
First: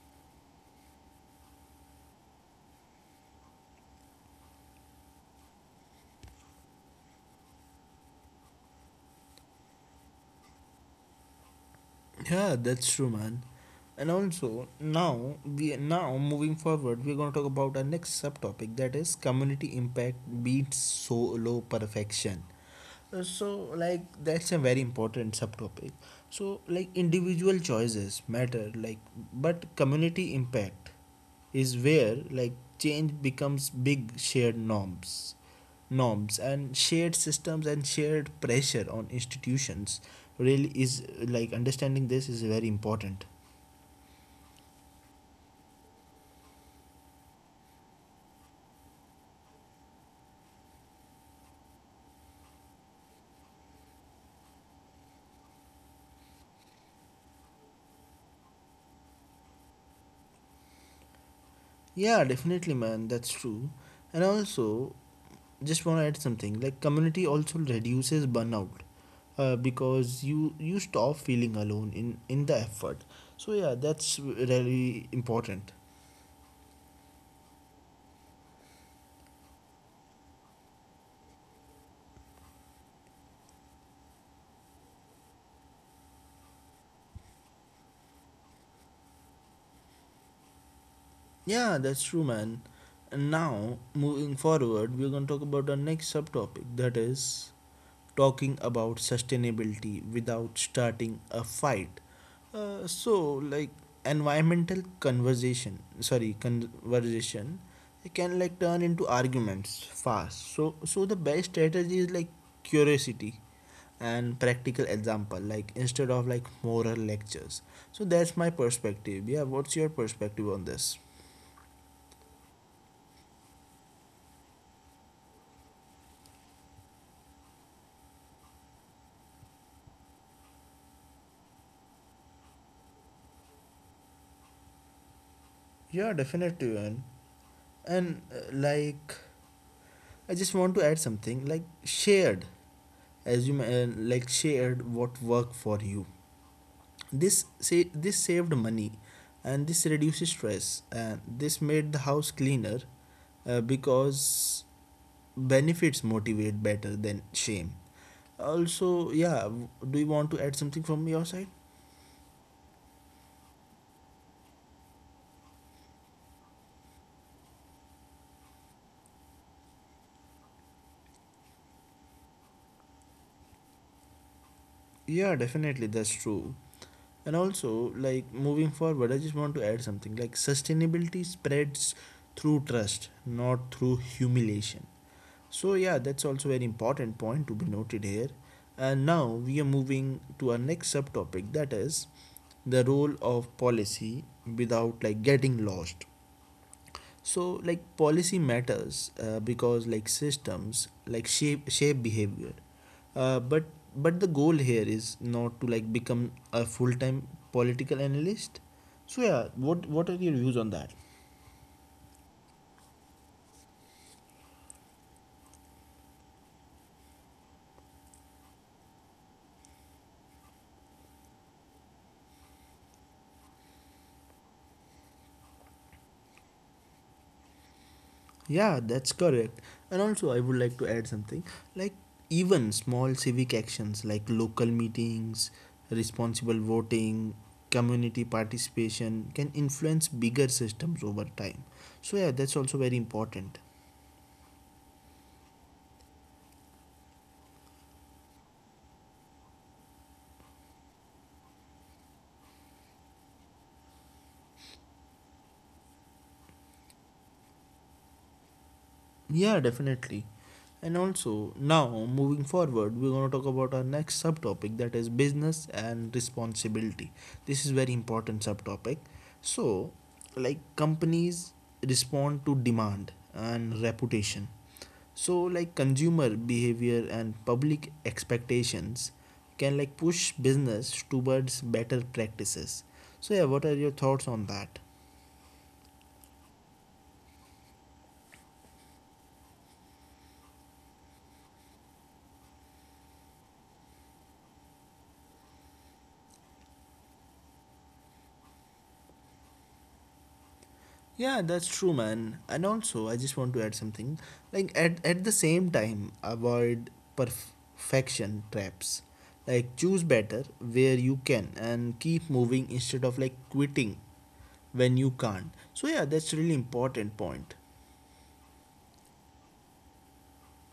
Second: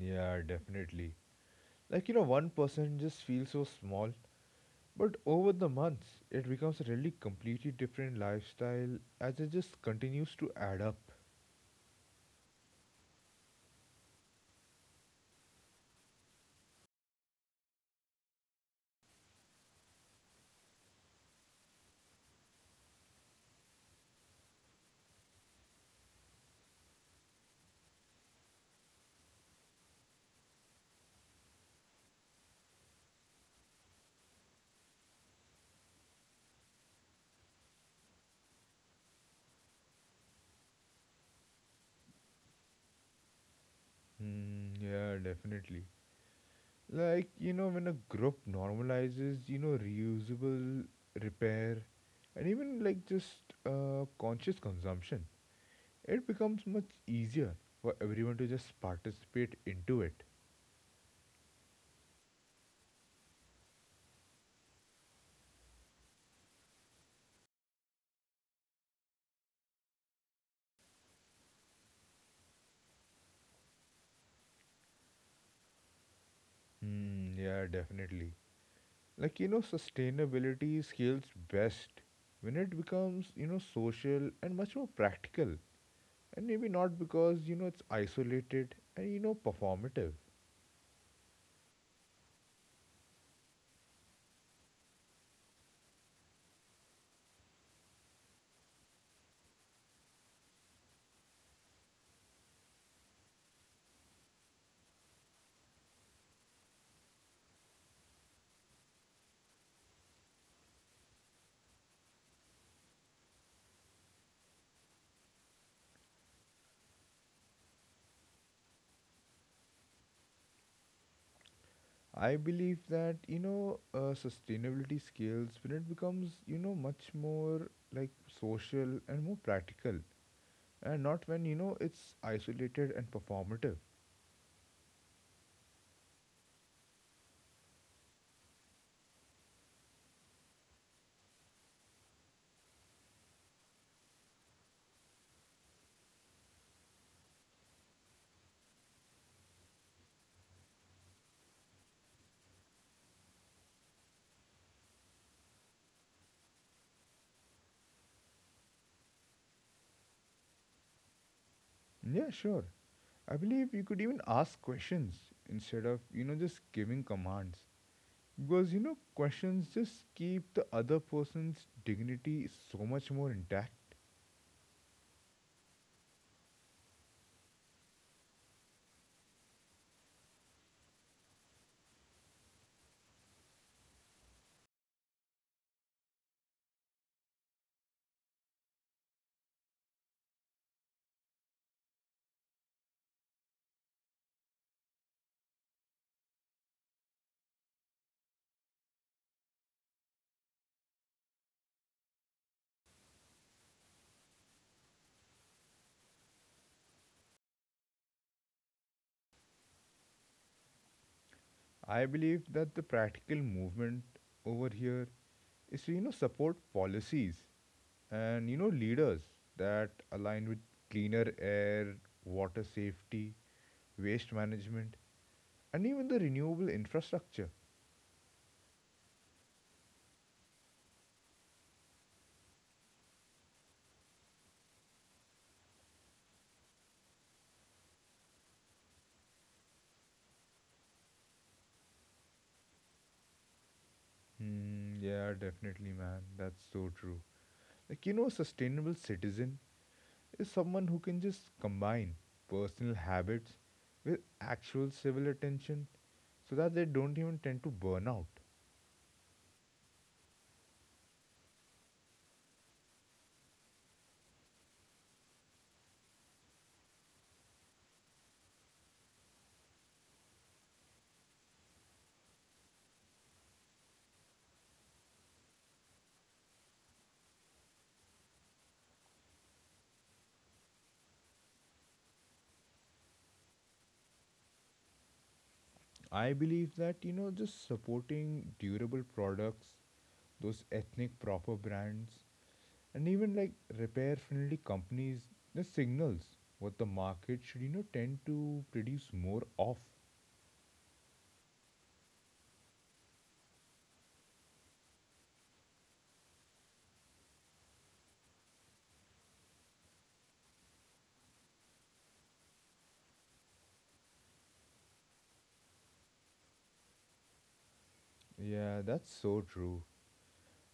Speaker 2: Yeah, definitely. Like, you know, one person just feels so small, but over the months it becomes a really completely different lifestyle as it just continues to add up.
Speaker 1: Yeah, that's true, man. And also, now moving forward, we're going to talk about our next subtopic, that is community impact beats solo perfection. So like that's a very important subtopic. So like individual choices matter, like, but community impact is where, like, change becomes big shared norms and shared systems and shared pressure on institutions really is. Like understanding this is very important.
Speaker 2: Hmm, yeah, definitely. Like, you know, when a group normalizes, you know, reusable, repair, and even like just conscious consumption, it becomes much easier for everyone to just participate into it.
Speaker 1: Yeah, definitely, man. That's true. And also, just want to add something. Like community also reduces burnout, because you stop feeling alone in the effort. So yeah, that's really important.
Speaker 2: Hmm, yeah, definitely. Like, you know, sustainability scales best when it becomes, you know, social and much more practical. And maybe not because, you know, it's isolated and, you know, performative.
Speaker 1: Yeah, that's true, man. And now moving forward, we're gonna talk about our next subtopic. That is talking about sustainability without starting a fight. So, like, conversation can like turn into arguments fast. So the best strategy is like curiosity and practical example, like instead of like moral lectures. So that's my perspective. Yeah, what's your perspective on this?
Speaker 2: I believe that, you know, sustainability scales when it becomes, you know, much more, like, social and more practical. And not when, you know, it's isolated and performative.
Speaker 1: Yeah, definitely. And like I just want to add something like shared, as you like shared what worked for you. This saved money, and this reduces stress, and this made the house cleaner, because benefits motivate better than shame. Also, yeah, do you want to add something from your side?
Speaker 2: Yeah, sure. I believe you could even ask questions instead of, you know, just giving commands. Because, you know, questions just keep the other person's dignity so much more intact.
Speaker 1: Yeah, definitely, that's true. And also, like, moving forward, I just want to add something like sustainability spreads through trust, not through humiliation. So yeah, that's also an important point to be noted here. And now we are moving to our next subtopic, that is the role of policy without like getting lost. So like policy matters, because like systems like shape behavior, uh, but but the goal here is not to like become a full-time political analyst. So yeah, what are your views on that?
Speaker 2: I believe that the practical movement over here is to, you know, support policies and, you know, leaders that align with cleaner air, water safety, waste management, and even the renewable infrastructure.
Speaker 1: Yeah, that's correct. And also, I would like to add something, like even small civic actions like local meetings, responsible voting, community participation can influence bigger systems over time. So yeah, that's also very important.
Speaker 2: Hmm, yeah, definitely, man. That's so true. Like, you know, a sustainable citizen is someone who can just combine personal habits with actual civil attention so that they don't even tend to burn out.
Speaker 1: Yeah, definitely. And also, now moving forward, we're going to talk about our next subtopic, that is business and responsibility. This is very important subtopic. So, like companies respond to demand and reputation. So, like consumer behavior and public expectations can like push business towards better practices. So, yeah, what are your thoughts on that?
Speaker 2: I believe that, you know, just supporting durable products, those ethnic proper brands, and even like repair friendly companies, the signals what the market should, you know, tend to produce more of.
Speaker 1: Yeah, that's true, man. And also, I just want to add something. Like, at the same time, avoid perfection traps. Like, choose better where you can and keep moving instead of like quitting when you can't. So yeah, that's really important point.
Speaker 2: Yeah, that's so true.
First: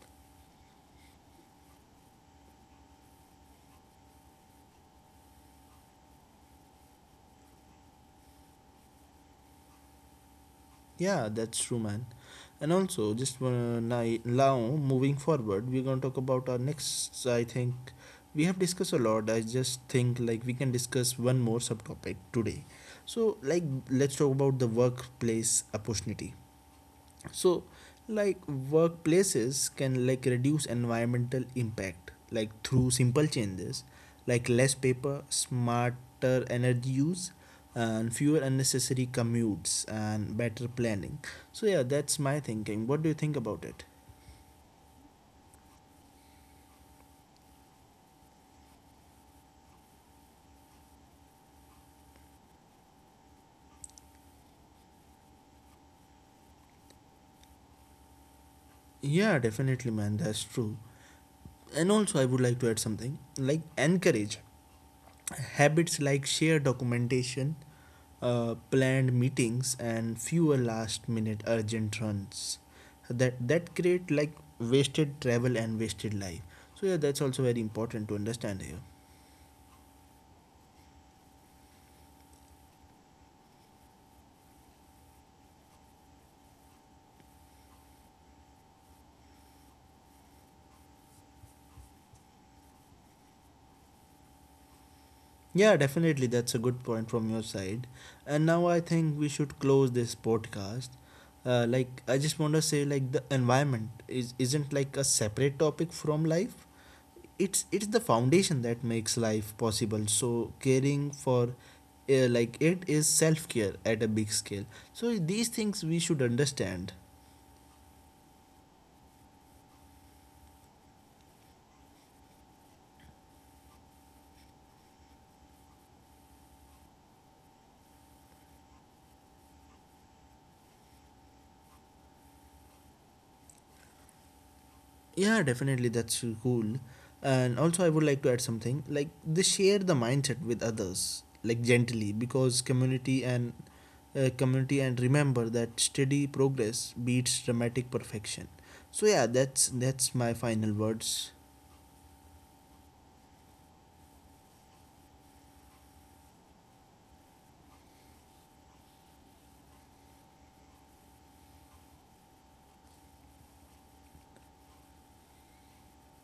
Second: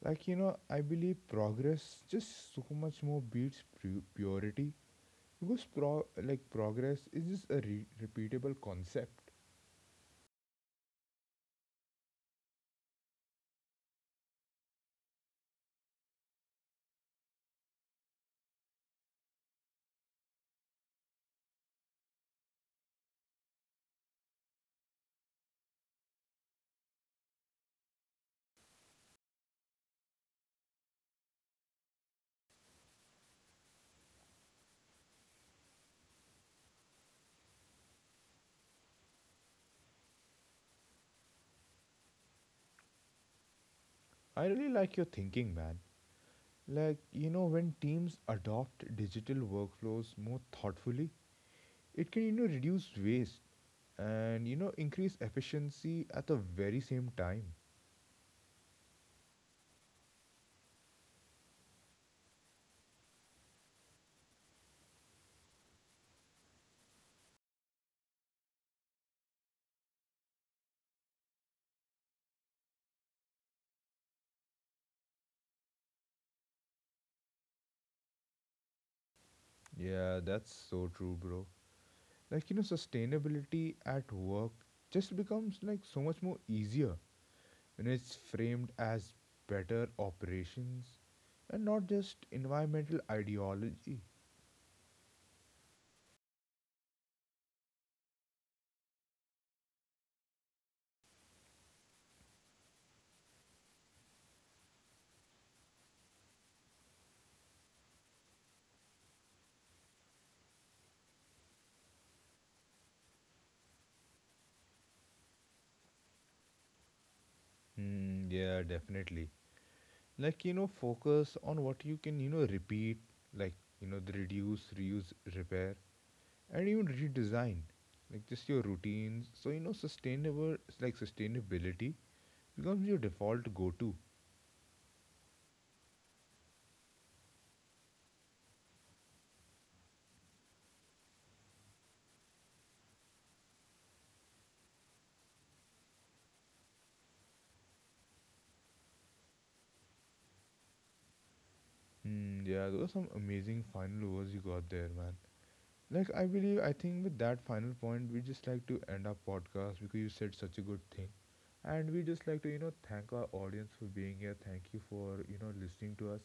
Speaker 2: Like, you know, I believe progress just so much more beats purity. Because pro like progress is just a repeatable concept.
Speaker 1: Yeah, that's true, man. And also, just now moving forward, we're gonna talk about our next. I think we have discussed a lot. I just think like we can discuss one more subtopic today. So, like, let's talk about the workplace opportunity. So like workplaces can like reduce environmental impact like through simple changes, like less paper, smarter energy use, and fewer unnecessary commutes and better planning. So yeah, that's my thinking. What do you think about it?
Speaker 2: I really like your thinking, man. Like, you know, when teams adopt digital workflows more thoughtfully, it can, you know, reduce waste and, you know, increase efficiency at the very same time.
Speaker 1: Yeah, definitely, man, that's true. And also, I would like to add something like encourage habits like shared documentation, planned meetings, and fewer last-minute urgent runs that create like wasted travel and wasted life. So yeah, that's also very important to understand here.
Speaker 2: Yeah, that's so true, bro. Like, you know, sustainability at work just becomes like so much more easier when it's framed as better operations and not just environmental ideology.
Speaker 1: Yeah, definitely, that's a good point from your side. And now I think we should close this podcast. Like, I just want to say, like the environment is isn't like a separate topic from life, it's the foundation that makes life possible. So caring for, like, it is self care at a big scale. So these things we should understand.
Speaker 2: Mm, yeah, definitely. Like, you know, focus on what you can, you know, repeat, like, you know, the reduce, reuse, repair, and even redesign. Like, just your routines. So, you know, sustainability becomes your default go-to.
Speaker 1: Yeah, definitely, that's cool. And also, I would like to add something like they share the mindset with others, like gently, because community and remember that steady progress beats dramatic perfection. So yeah, that's my final words.
Speaker 2: Mm, yeah, those are some amazing final words you got there, man. Like, I believe, I think with that final point, we just like to end our podcast because you said such a good thing. And we just like to, you know, thank our audience for being here. Thank you for, you know, listening to us.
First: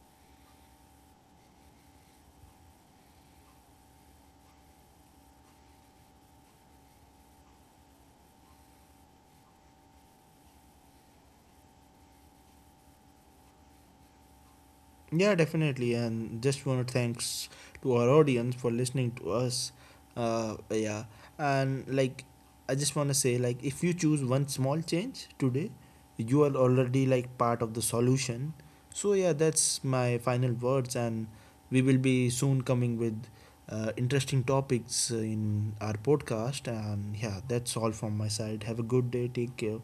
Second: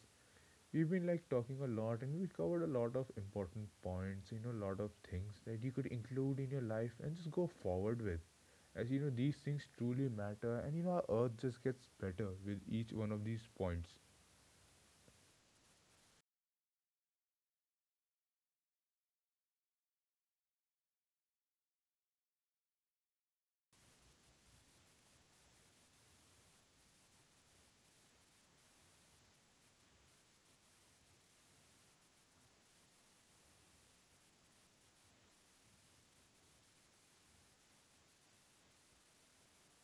Speaker 2: We've been like talking a lot and we covered a lot of important points, you know, a lot of things that you could include in your life and just go forward with. As you know, these things truly matter, and you know, our earth just gets better with each one of these points.
Speaker 1: Yeah, definitely. And just want to thanks to our audience for listening to us. Yeah, and like, I just want to say, like if you choose one small change today, you are already like part of the solution. So yeah, that's my final words, and we will be soon coming with interesting topics in our podcast. And yeah, that's all from my side. Have a good day. Take care.